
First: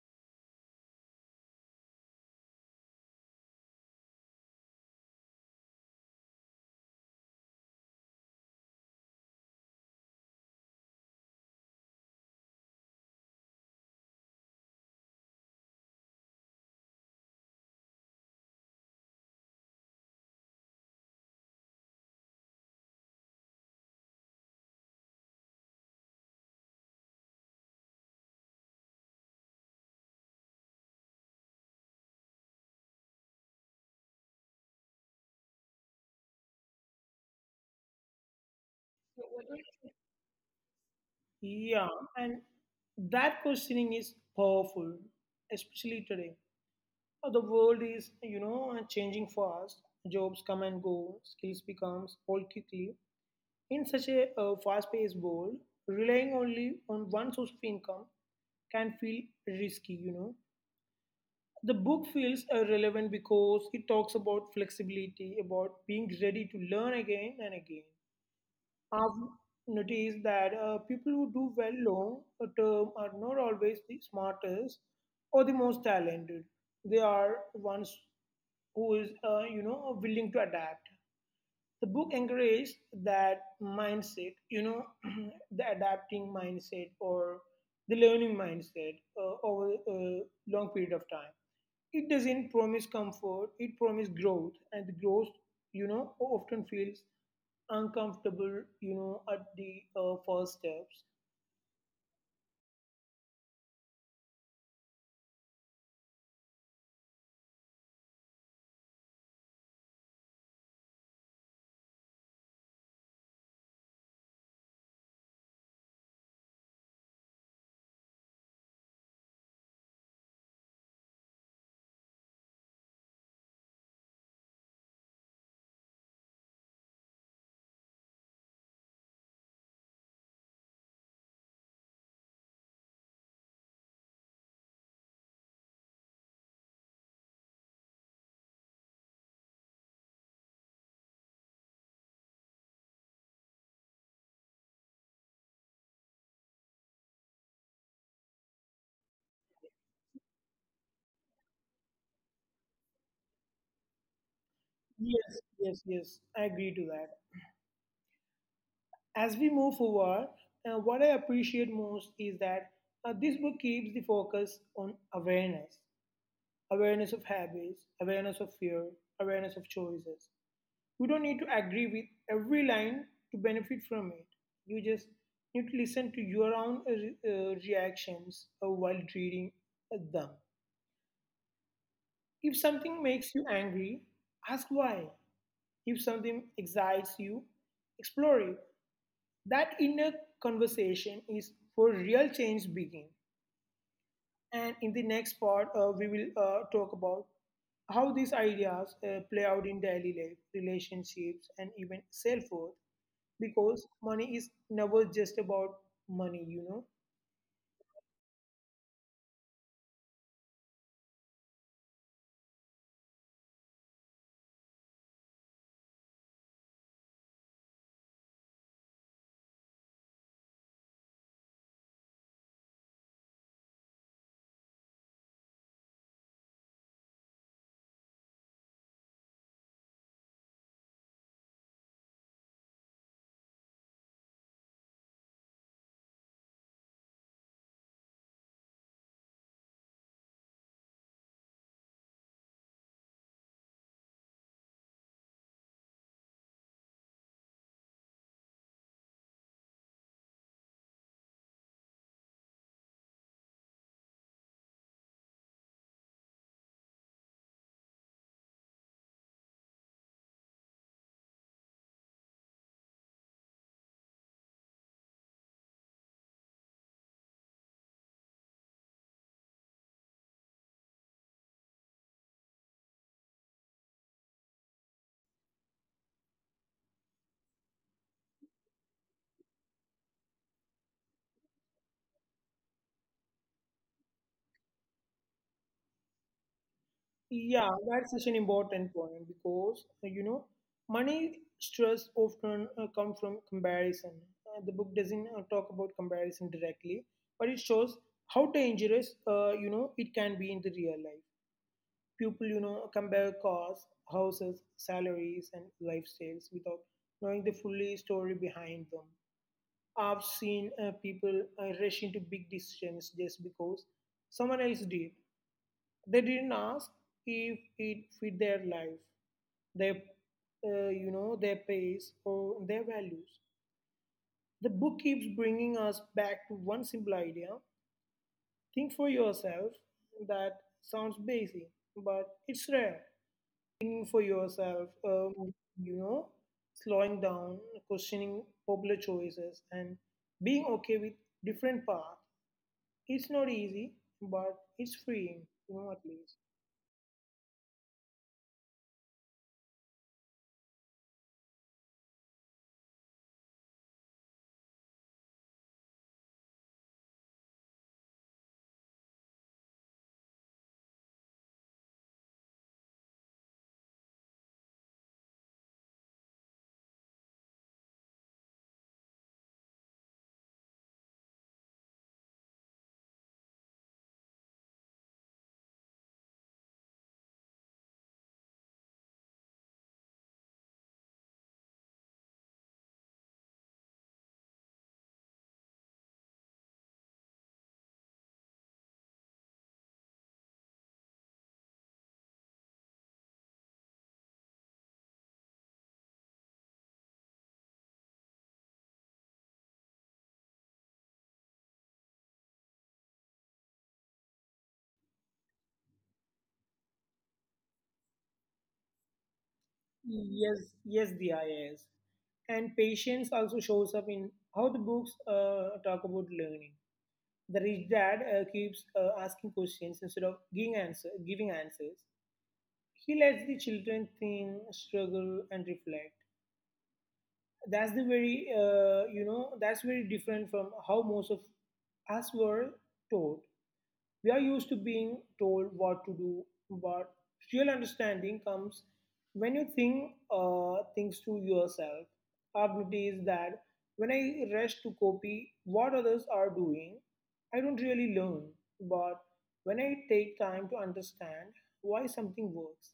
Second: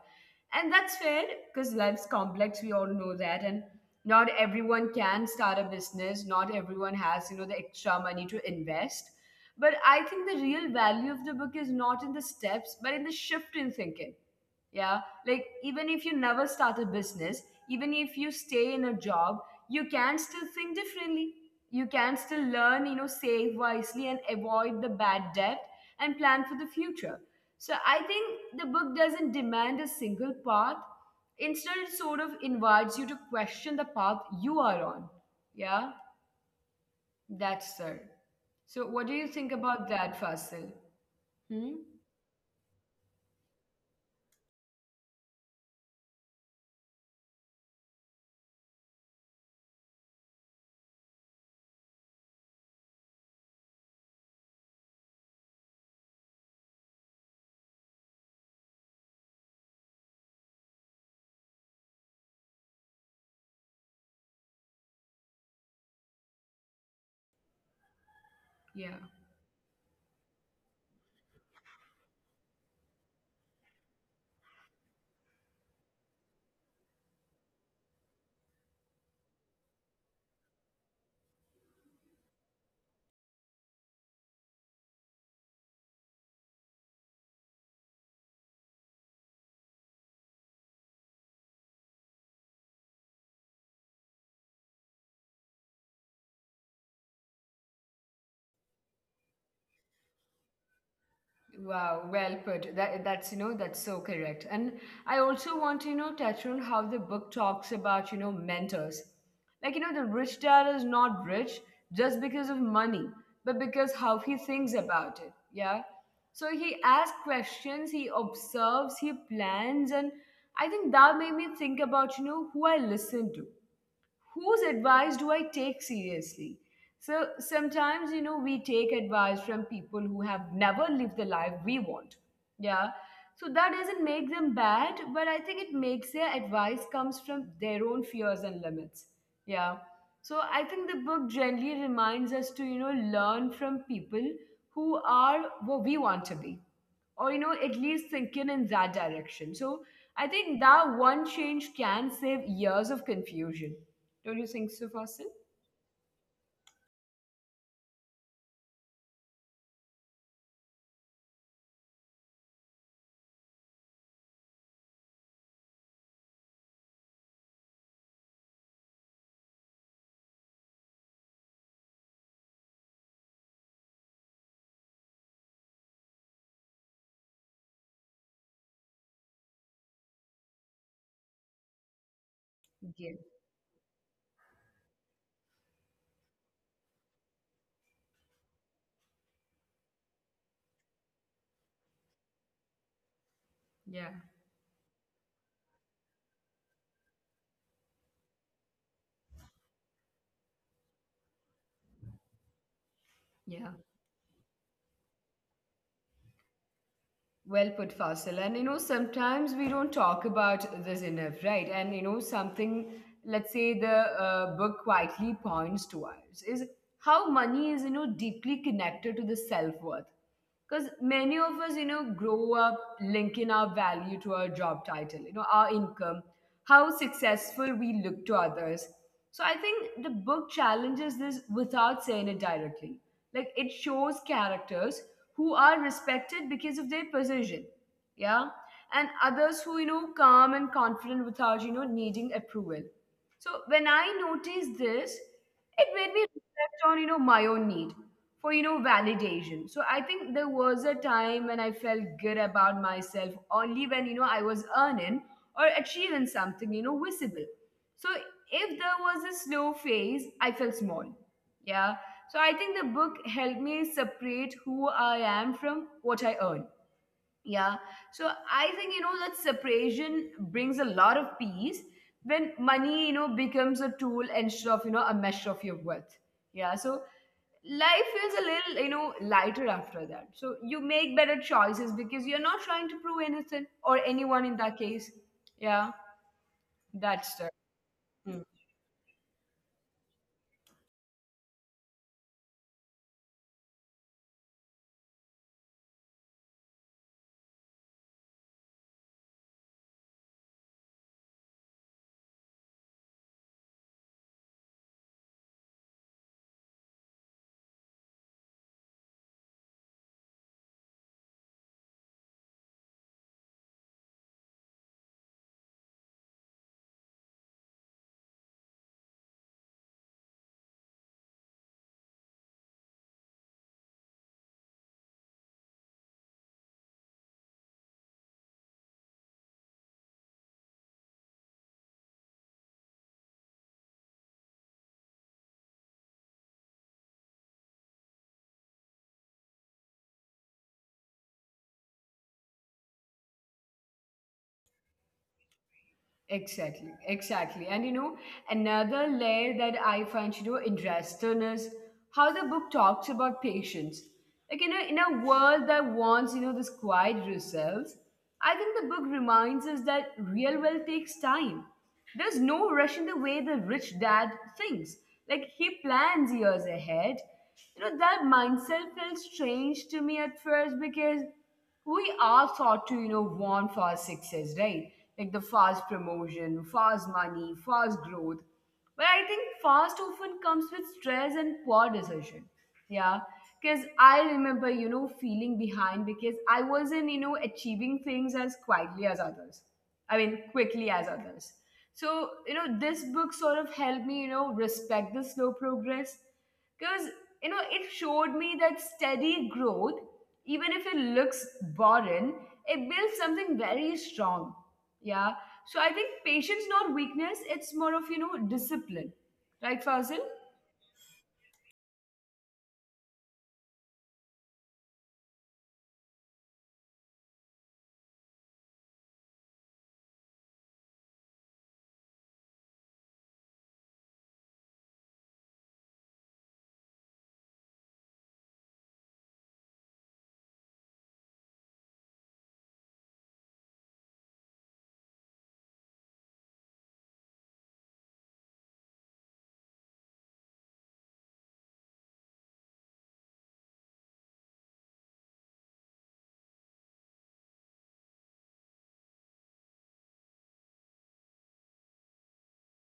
Speaker 1: And that's fair, because life's complex, we all know that. And not everyone can start a business, not everyone has, you know, the extra money to invest. But I think the real value of the book is not in the steps, but in the shift in thinking. Yeah, like even if you never start a business, even if you stay in a job, you can still think differently. You can still learn, you know, save wisely and avoid the bad debt and plan for the future. So I think the book doesn't demand a single path. Instead, it sort of invites you to question the path you are on. Yeah, that's it. So what do you think about that, Fasil? Hmm?
Speaker 2: Yeah, and that questioning is powerful, especially today. The world is changing fast. Jobs come and go. Skills becomes old quickly. In such a fast-paced world, relying only on one source of income can feel risky. The book feels relevant because it talks about flexibility, about being ready to learn again and again.
Speaker 1: Yeah.
Speaker 2: I've noticed that people who do well long term are not always the smartest or the most talented. They are ones who is, willing to adapt. The book encouraged that mindset, the adapting mindset or the learning mindset over a long period of time. It doesn't promise comfort, it promises growth, and the growth, often feels uncomfortable, at the first steps.
Speaker 1: Wow, well put. That's you know that's so correct. And I also want to, you know, touch on how the book talks about, you know, mentors. Like, you know, the rich dad is not rich just because of money, but because how he thinks about it. Yeah. So he asks questions, he observes, he plans, and I think that made me think about, you know, who I listen to, whose advice do I take seriously? So sometimes, you know, we take advice from people who have never lived the life we want. Yeah. So that doesn't make them bad, but I think it makes their advice comes from their own fears and limits. Yeah. So I think the book generally reminds us to, you know, learn from people who are what we want to be, or you know, at least thinking in that direction. So I think that one change can save years of confusion. Don't you think so, Fasil?
Speaker 2: Yes, yes, yes. I agree to that. As we move forward, what I appreciate most is that this book keeps the focus on awareness. Awareness of habits, awareness of fear, awareness of choices. You don't need to agree with every line to benefit from it. You just need to listen to your own reactions while reading them. If something
Speaker 1: Yeah,
Speaker 2: makes you angry, ask why. If something excites you, explore it. That inner conversation is where real change begins.
Speaker 1: yeah,
Speaker 2: And in the next part, we will talk about how these ideas play out in daily life, relationships, and even self worth.
Speaker 1: yeah.
Speaker 2: Because money is never just about money.
Speaker 1: Well put, Fasil. And you know, sometimes we don't talk about this enough, right? And you know, something, let's say the book quietly points towards, is how money is, you know, deeply connected to the self worth. Because many of us, you know, grow up linking our value to our job title, you know, our income, how successful we look to others. So I think the book challenges this without saying it directly. Like, it shows characters who are respected because of their position. Yeah. And others who, you know, calm and confident without, you know, needing approval. So when I noticed this, it made me reflect on, you know, my own need for, you know, validation. So I think there was a time when I felt good about myself only when, you know, I was earning or achieving something, you know, visible. So if there was a slow phase, I felt small. Yeah. So I think the book helped me separate who I am from what I earn. Yeah. So I think, you know, that separation brings a lot of peace when money, you know, becomes a tool instead of, you know, a measure of your worth. Yeah. So life feels a little, you know, lighter after that. So you make better choices because you're not trying to prove anything or anyone in that case. Yeah.
Speaker 2: Yeah,
Speaker 1: That's the.
Speaker 2: that's such an important point because money stress often comes from comparison. The book doesn't talk about comparison directly, but it shows how dangerous it can be in the real life. People, compare cars, houses, salaries, and lifestyles without knowing the fully story behind them. I've seen people rush into big decisions just because someone else did. They didn't ask if it fit their life, their, their pace or their values. The book keeps bringing us back to one simple idea: think for yourself. That sounds basic, but it's rare thinking for yourselfyou know, slowing down, questioning popular choices, and being okay with different path. It's not easy, but it's freeing, at least.
Speaker 1: Exactly, exactly. And you know, another layer that I find, you know, interesting is how the book talks about patience. Like, you know, in a world that wants, you know, this quiet results, I think the book reminds us that real wealth takes time. There's no rush in the way the rich dad thinks. Like, he plans years ahead. You know, that mindset felt strange to me at first, because we are taught to, you know, want fast success, right? Like the fast promotion, fast money, fast growth, but I think fast often comes with stress and poor decision. Yeah. Because I remember, you know, feeling behind because I wasn't, you know, achieving things as quietly as others, I mean quickly as others. So, you know, this book sort of helped me, you know, respect the slow progress, because, you know, it showed me that steady growth, even if it looks boring, it builds something very strong. Yeah. So I think patience not weakness, it's more of, you know, discipline, right, Fazil?
Speaker 2: Yes, yes, the is. And patience also shows up in how the books talk about learning. The rich dad keeps asking questions instead of giving answers. He lets the children think, struggle, and reflect. That's the very you know that's very different from how most of us were taught. We are used to being told what to do, but real understanding comes when you think things to yourself. I've noticed that when I rush to copy what others are doing, I don't really learn. But when I take time to understand why something works,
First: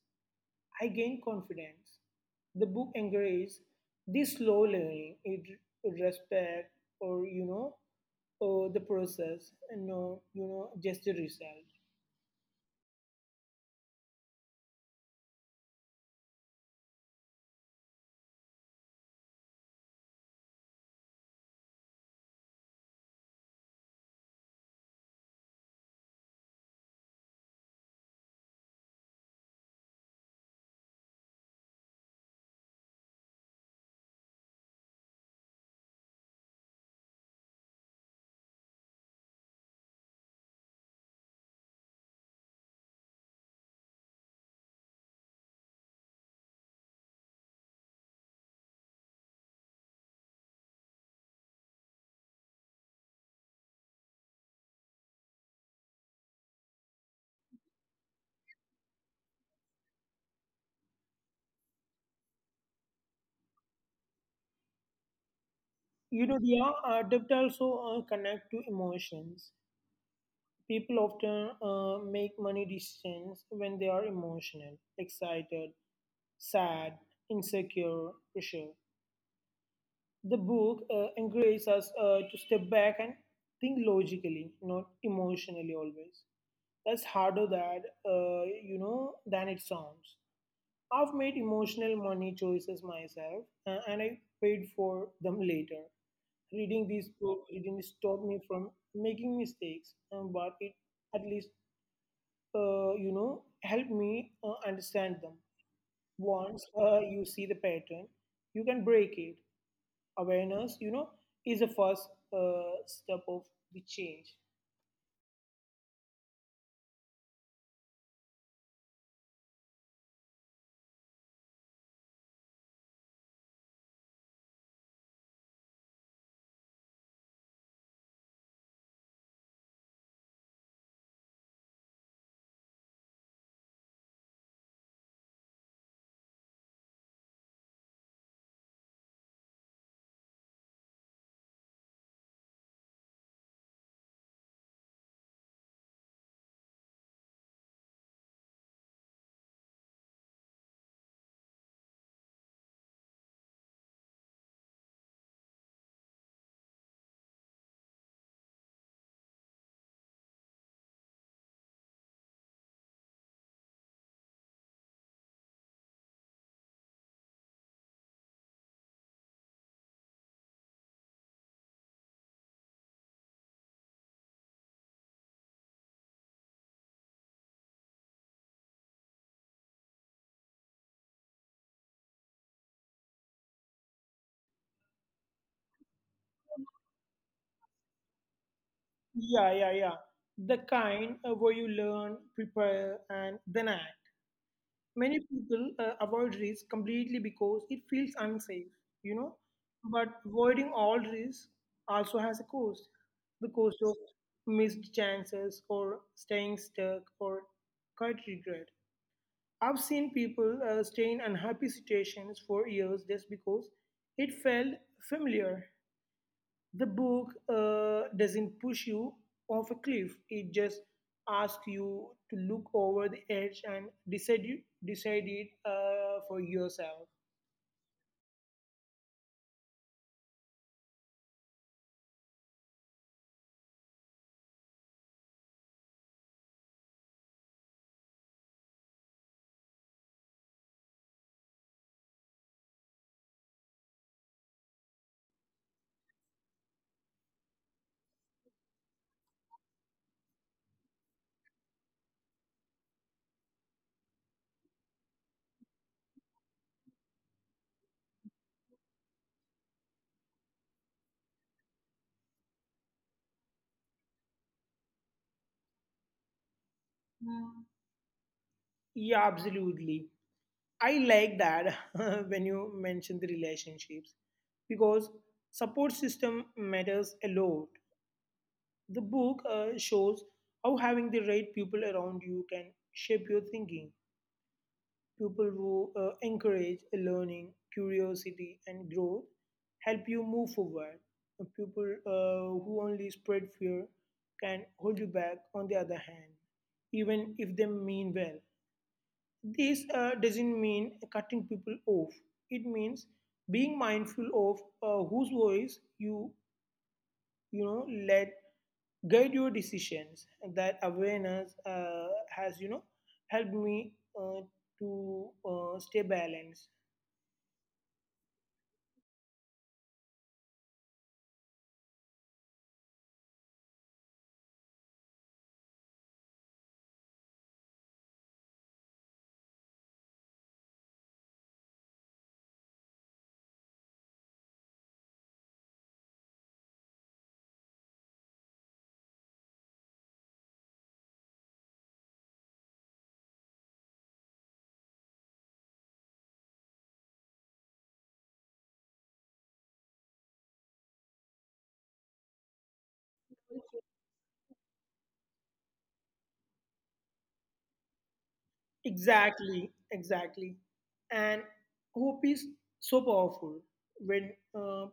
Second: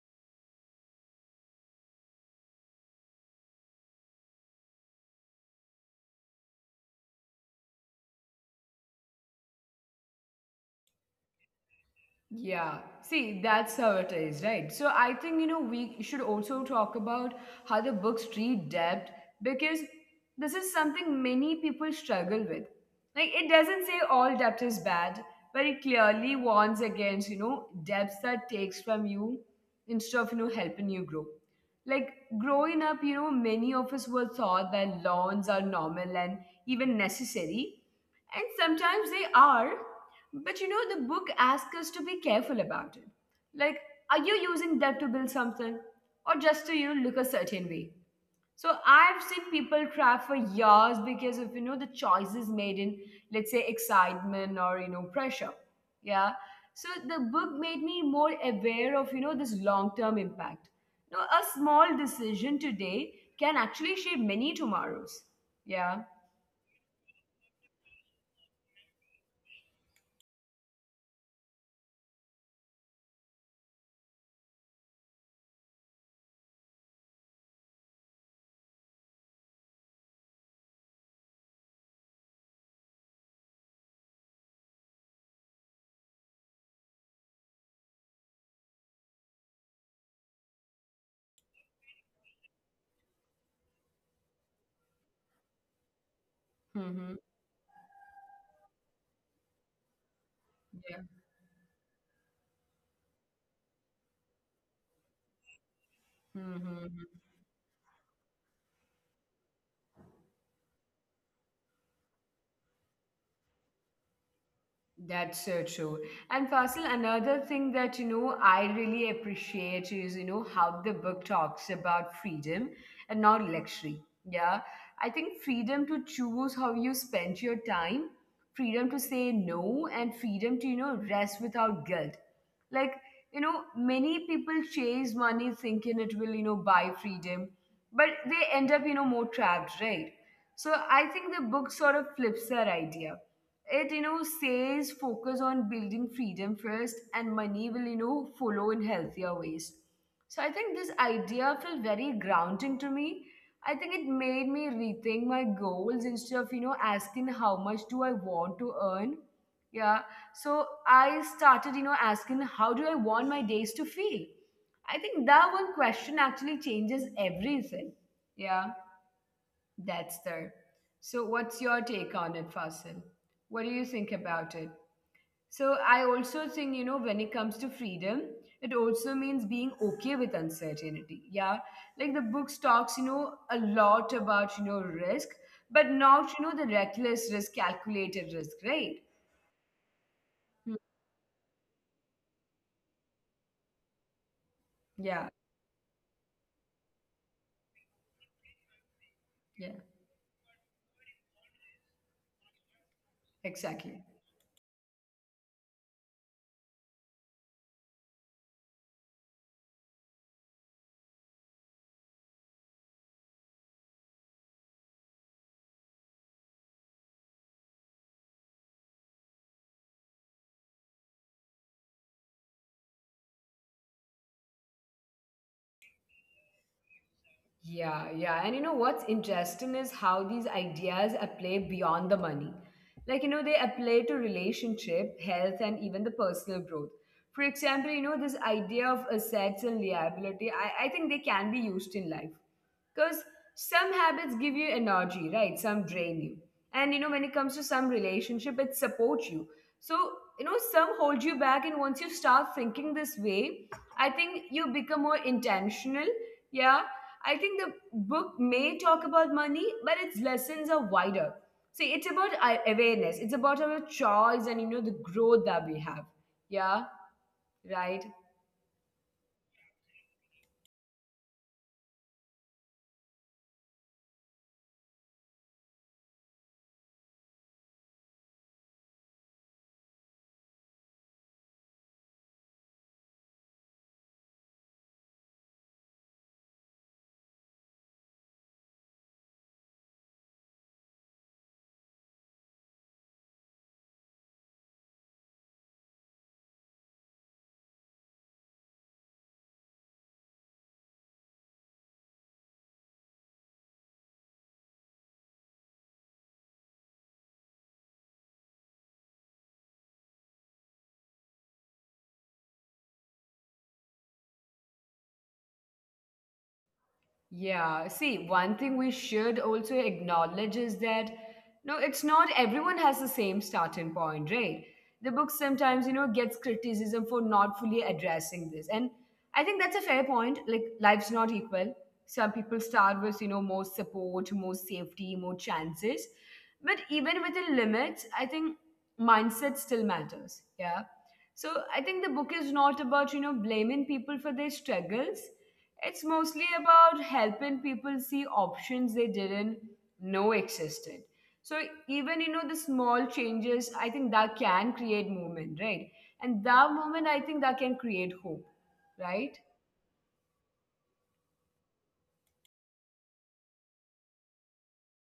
Speaker 2: I gained confidence. The book encourages this slow learning. It respect or you know the process and no just the result.
Speaker 1: Yeah, see, that's how it is, right? So I think, you know, we should also talk about how the books treat debt, because this is something many people struggle with. Like, it doesn't say all debt is bad, but it clearly warns against, you know, debts that takes from you instead of, you know, helping you grow. Like, growing up, you know, many of us were taught that loans are normal and even necessary. And sometimes they are, but you know, the book asks us to be careful about it. Like, are you using that to build something, or just to, you know, look a certain way? So I've seen people cry for years because of, you know, the choices made in, let's say, excitement or, you know, pressure. Yeah. So the book made me more aware of, you know, this long term impact. Now, a small decision today can actually shape many tomorrows. Yeah.
Speaker 2: The debt also connect to emotions. People often make money decisions when they are emotional, excited, sad, insecure, pressure. The book encourages us to step back and think logically, not emotionally always. That's harder that than it sounds. I've made emotional money choices myself, and I paid for them later. Reading
Speaker 1: Mm-hmm.
Speaker 2: these books didn't stop me from making mistakes, but it
Speaker 1: Yeah.
Speaker 2: at least helped me understand them. Once
Speaker 1: Mm-hmm.
Speaker 2: you see the pattern, you can break it. Awareness, is the first step of the change.
Speaker 1: That's so true. And Fasil, another thing that, you know, I really appreciate is, you know, how the book talks about freedom and not luxury. Yeah, I think freedom to choose how you spend your time, freedom to say no, and freedom to, you know, rest without guilt. Like, you know, many people chase money thinking it will, you know, buy freedom, but they end up, you know, more trapped, right? So I think the book sort of flips that idea. It, you know, says focus on building freedom first and money will, you know, follow in healthier ways. So I think this idea felt very grounding to me. I think it made me rethink my goals instead of, you know, asking how much do I want to earn. Yeah. So I started, you know, asking how do I want my days to feel? I think that one question actually changes everything. Yeah. That's there. So, what's your take on it, Fasil? What do you think about it? So, I also think, you know, when it comes to freedom, it also means being okay with uncertainty. Yeah. Like the book talks, you know, a lot about, you know, risk, but not, you know, the reckless risk, calculated risk, right?
Speaker 2: Yeah, yeah, yeah. The
Speaker 1: Hmm.
Speaker 2: kind where you learn, prepare, and then act.
Speaker 1: Yeah.
Speaker 2: Many people avoid risk completely because it feels unsafe, you know.
Speaker 1: Yeah.
Speaker 2: But avoiding all risk also has a cost, the cost
Speaker 1: Exactly.
Speaker 2: of missed chances, or staying stuck, or quite regret. I've seen people stay in unhappy situations for years just because it felt familiar. The book doesn't push you off a cliff, it just asks you to look over the edge and decide it for yourself.
Speaker 1: Yeah, yeah. And you know what's interesting is how these ideas apply beyond the money. Like, you know, they apply to relationship, health, and even the personal growth. For example, this idea of assets and liability, I think they can be used in life. Because some habits give you energy, right? Some drain you. And, you know, when it comes to some relationship, it supports you. So, you know, some hold you back. And once you start thinking this way, I think you become more intentional. Yeah. I think the book may talk about money, but its lessons are wider. See, it's about awareness. It's about our choice and the growth that we have. Yeah,
Speaker 2: Mm.
Speaker 1: right.
Speaker 2: Yeah, absolutely. I like that when you mention the relationships because support system matters a lot. The book shows how having the right people around you can shape your thinking. People who encourage learning, curiosity, and growth help you move forward. The people who only spread fear can hold you back, on the other hand, even if they mean well. This doesn't mean cutting people off, it means being mindful of whose voice you you know let guide your decisions. That awareness has helped me uh, to stay balanced.
Speaker 1: Yeah, see, one thing we should also acknowledge is that no, it's not everyone has the same starting point, right? The book sometimes, you know, gets criticism for not fully addressing this. And I think that's a fair point. Like, life's not equal. Some people start with, you know, more support, more safety, more chances. But even within limits, I think mindset still matters. Yeah. So I think the book is not about, you know, blaming people for their struggles, it's mostly about helping people see options they didn't know existed. So even the small changes, I think that can create movement, right? And that moment, I think that can create hope, right?
Speaker 2: Exactly, exactly. And hope is so powerful when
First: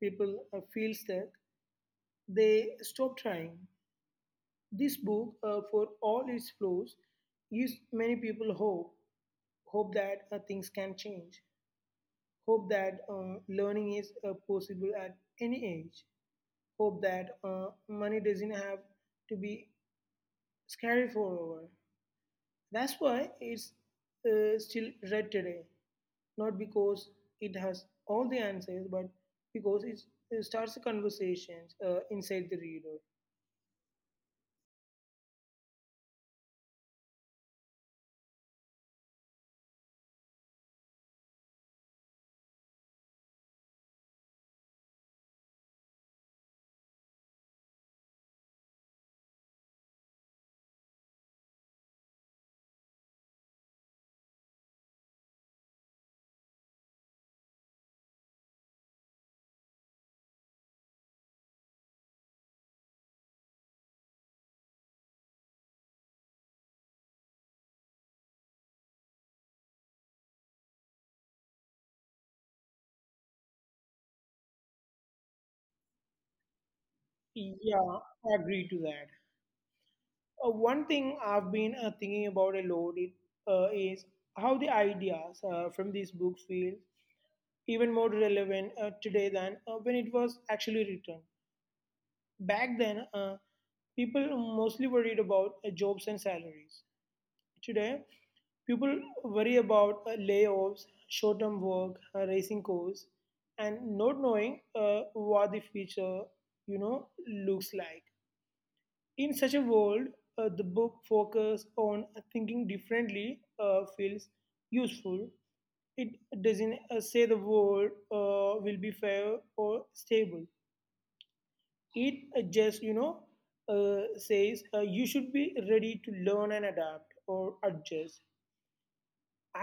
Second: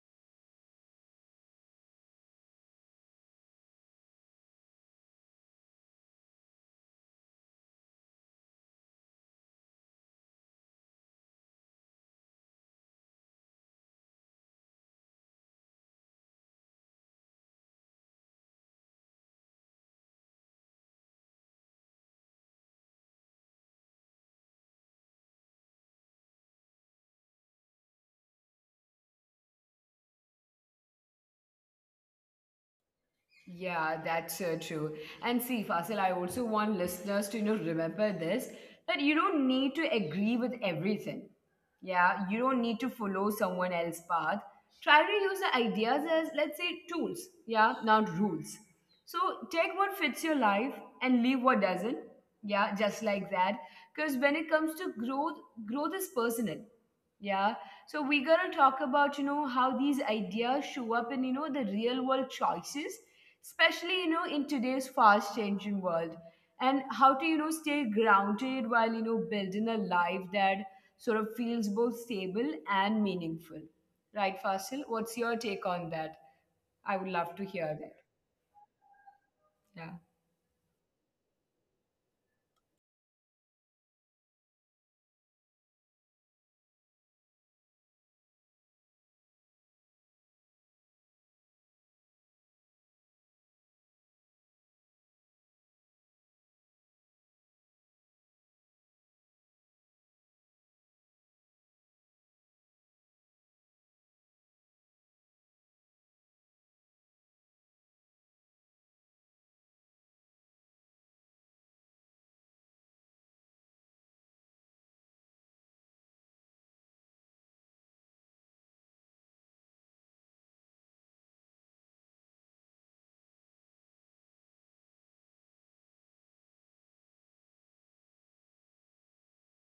Speaker 2: people feel stuck, they stop trying. This book for all its flaws gives many people hope. Hope that things can change. Hope that learning is possible at any age. Hope that money doesn't have to be scary forever. That's why it's still read today, not because it has all the answers, but because it starts the conversations inside the reader.
Speaker 1: Yeah, that's true. And see, Fasil, I also want listeners to remember this that you don't need to agree with everything. Yeah, you don't need to follow someone else's path. Try to use the ideas as, let's say, tools. Yeah, not rules. So take what fits your life and leave what doesn't. Yeah, just like that. Because when it comes to growth, growth is personal. Yeah. So we're gonna talk about, you know, how these ideas show up in, you know, the real world choices, especially, you know, in today's fast changing world. And how to, you know, stay grounded while, you know, building a life that sort of feels both stable and meaningful. Right, Fasil? What's your take on that? I would love to hear
Speaker 2: Yeah,
Speaker 1: that.
Speaker 2: I agree to that.
Speaker 1: Yeah.
Speaker 2: One thing I've been thinking about a lot is how the ideas from these books feel even more relevant today than when it was actually written. Back then, people mostly worried about jobs and salaries. Today, people worry about layoffs, short term work, rising costs, and not knowing what the future you know looks like. In such a world, the book focus on thinking differently feels useful. It doesn't say the world will be fair or stable. It just says you should be ready to learn and adapt or adjust.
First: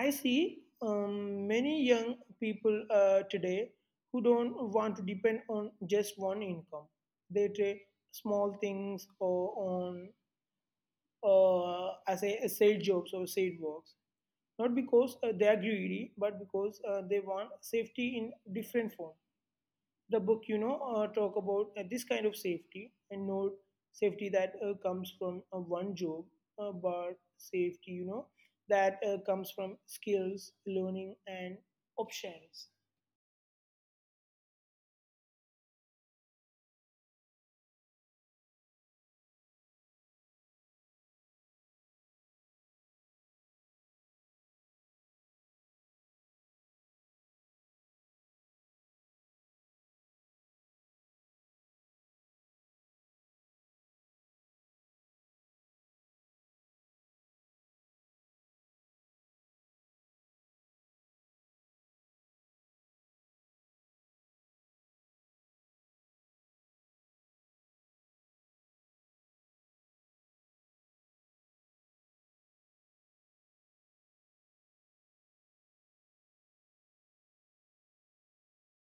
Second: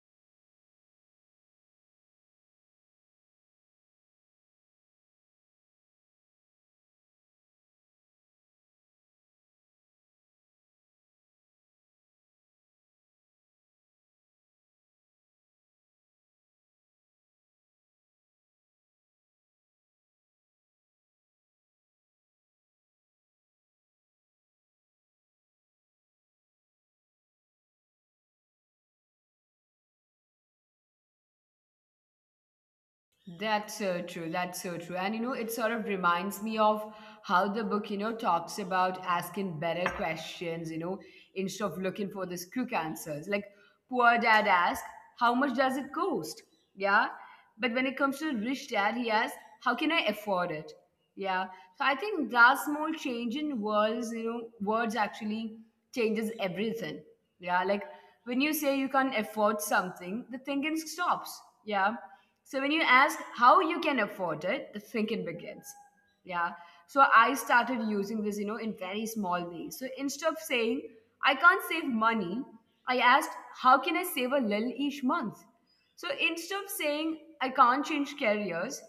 Speaker 2: I see many young people today who don't want to depend on just one income. They take small things or on as a side jobs or side works, not because they are greedy, but because they want safety in different forms. The book talk about this kind of safety, and not safety that comes from one job, but safety that comes from skills, learning, and options.
Speaker 1: That's so true. That's so true. And you know, it sort of reminds me of how the book, you know, talks about asking better questions, you know, instead of looking for these quick answers. Like, poor dad asks, "How much does it cost?" Yeah. But when it comes to rich dad, he asks, "How can I afford it?" Yeah. So I think that small change in words, you know, words actually changes everything. Yeah. Like when you say you can't afford something, the thinking stops. Yeah. So when you ask how you can afford it, the thinking begins. Yeah. So I started using this, you know, in very small ways. So instead of saying I can't save money, I asked how can I save a little each month? So instead of saying I can't change careers,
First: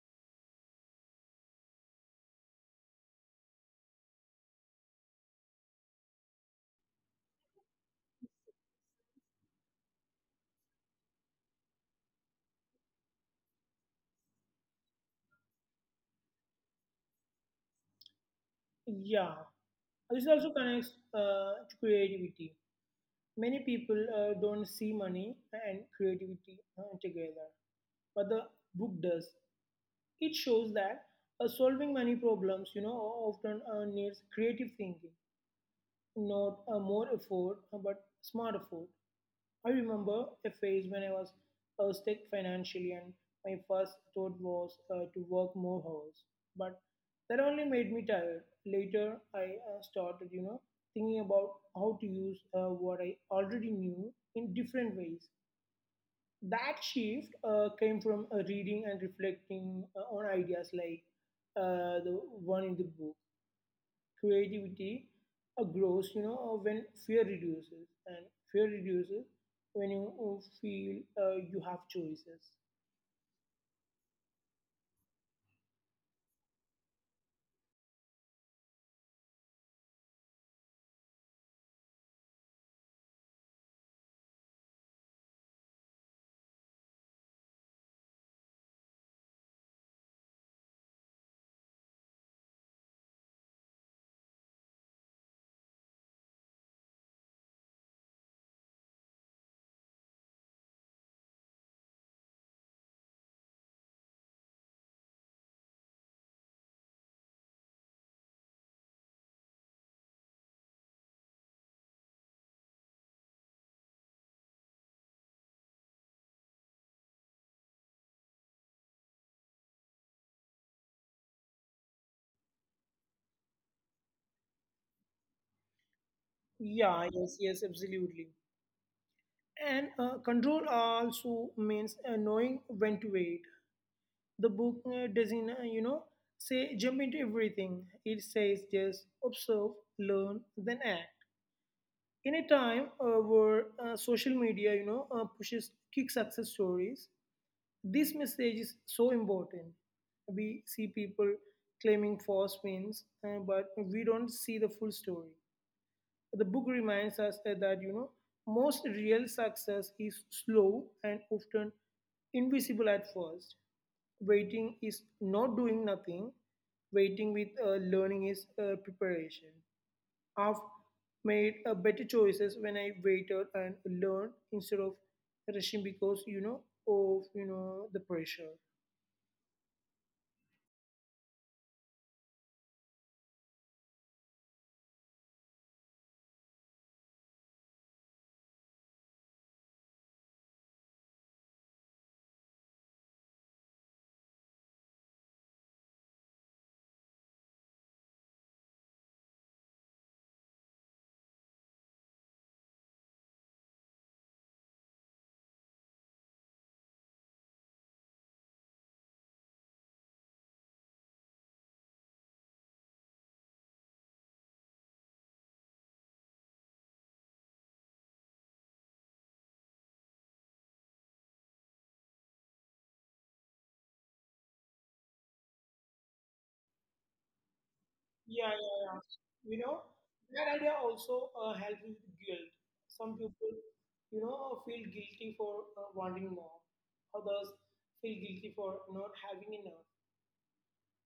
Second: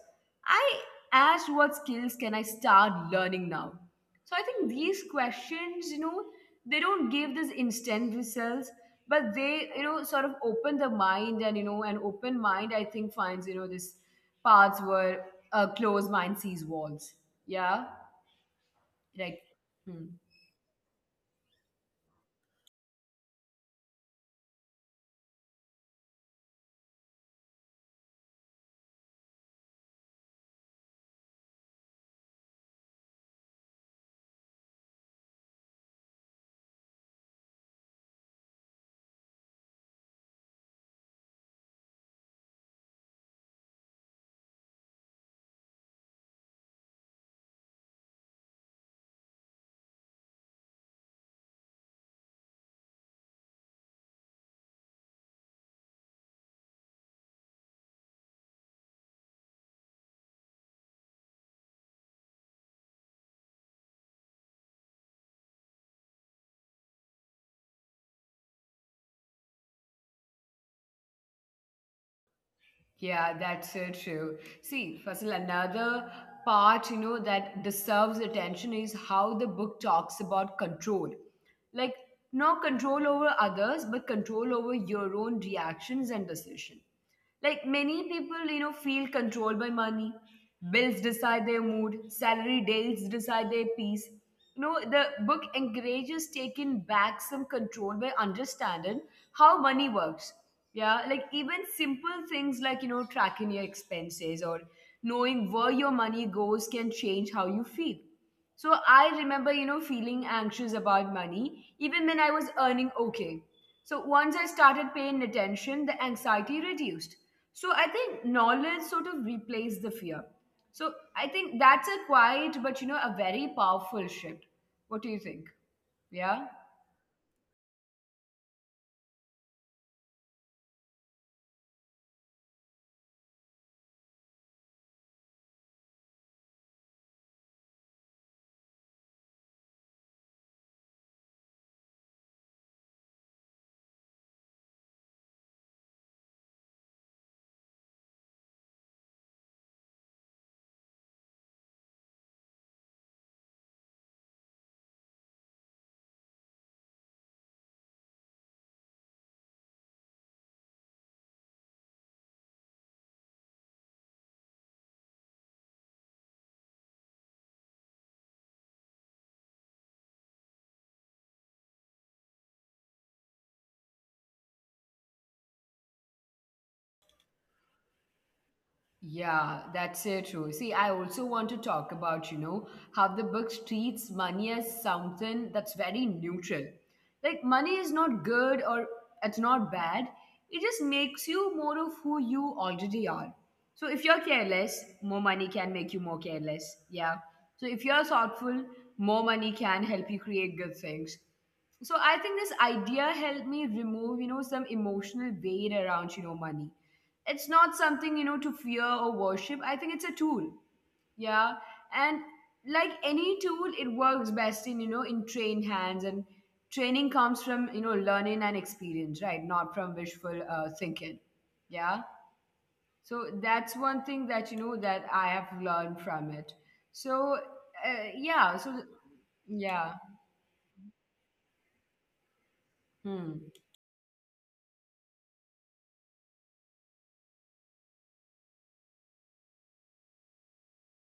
Speaker 1: I asked what skills can I start learning now? So I think these questions, you know, they don't give this instant results, but they, you know, sort of open the mind, and, you know, an open mind, I think, finds, you know, this paths where a closed mind sees walls. Yeah.
Speaker 2: Yeah,
Speaker 1: Like, hmm.
Speaker 2: this also connects to creativity. Many people don't see money and creativity together, but the book does. It shows that solving money problems often needs creative thinking, not a more effort, but smart effort. I remember a phase when I was stuck financially, and my first thought was to work more hours. But that only made me tired. Later, I started, thinking about how to use what I already knew in different ways. That shift came from reading and reflecting on ideas like the one in the book. Creativity grows when fear reduces, and fear reduces when you feel you have choices.
Speaker 1: Yeah, that's so true. See, Faisal, another part, you know, that deserves attention is how the book talks about control. Like, not control over others, but control over your own reactions and decision. Like many people, you know, feel controlled by money. Bills decide their mood, salary dates decide their peace. You know, the book encourages taking back some control by understanding how money works. Yeah, like even simple things like, you know, tracking your expenses or knowing where your money goes can change how you feel. So I remember, you know, feeling anxious about money, even when I was earning okay. So once I started paying attention, the anxiety reduced. So I think knowledge sort of replaced the fear. So I think that's a quiet, but you know, a very powerful shift. What do you think?
Speaker 2: Yeah,
Speaker 1: Yeah?
Speaker 2: yes, yes, absolutely. And control also means knowing when to wait. The book doesn't, say jump into everything. It says just observe, learn, then act. In a time where social media, pushes quick success stories, this message is so important. We see people claiming false wins, but we don't see the full story. The book reminds us that, most real success is slow and often invisible at first. Waiting is not doing nothing. Waiting with learning is preparation. I've made better choices when I waited and learned instead of rushing because you know of you know the pressure.
Speaker 1: Yeah, that's so true. See, I also want to talk about, you know, how the book treats money as something that's very neutral. Like, money is not good or it's not bad. It just makes you more of who you already are. So, if you're careless, more money can make you more careless. Yeah. So, if you're thoughtful, more money can help you create good things. So I think this idea helped me remove, you know, some emotional weight around, you know, money. It's not something to fear or worship. I think it's a tool. Yeah. And like any tool, it works best in, you know, in trained hands. And training comes from, you know, learning and experience, right, not from wishful thinking. Yeah. So that's one thing that that I have learned from it. So
Speaker 2: Yeah,
Speaker 1: yeah,
Speaker 2: yeah,
Speaker 1: so
Speaker 2: yeah. You know,
Speaker 1: yeah.
Speaker 2: that idea also helps with guilt. Some
Speaker 1: Hmm.
Speaker 2: people, you know, feel guilty for wanting more. Others feel guilty for not having enough.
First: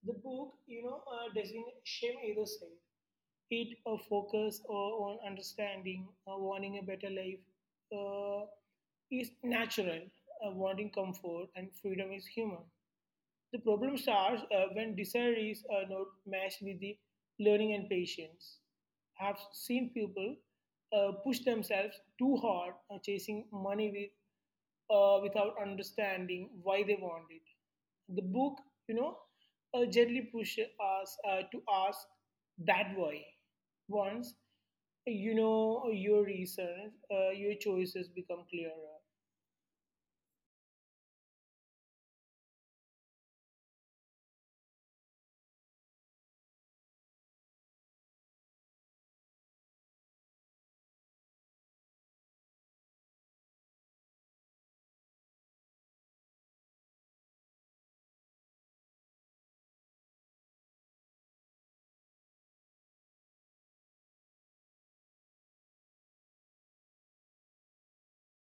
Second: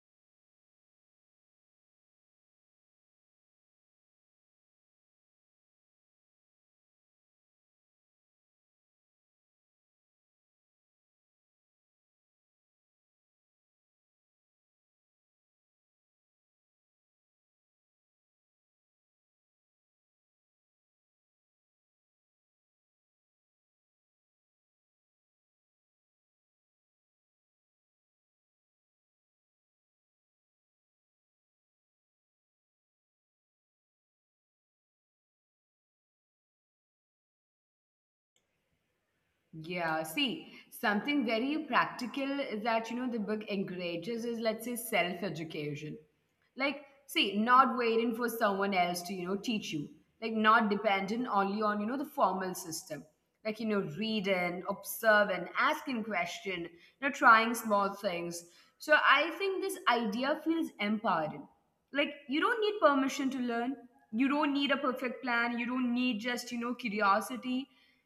Speaker 2: The book, doesn't shame either side. It focuses on understanding. Wanting a better life uh, is natural. Wanting comfort and freedom is human. The problem starts when desire is not matched with the learning and patience. I've seen people push themselves too hard, chasing money with, without understanding why they want it. The book, you know, gently pushes us to ask that why. Once you know your reasons, your choices become clearer.
Speaker 1: Yeah, see, something very practical is that, you know, the book encourages is, let's say, self-education. Like, see, not waiting for someone else to, you know, teach you. Like, not dependent only on, you know, the formal system. Like, you know, reading, observing, asking question, you know, trying small things. So I think this idea feels empowering. Like you don't need permission to learn, you don't need a perfect plan, you don't need just, you know, curiosity.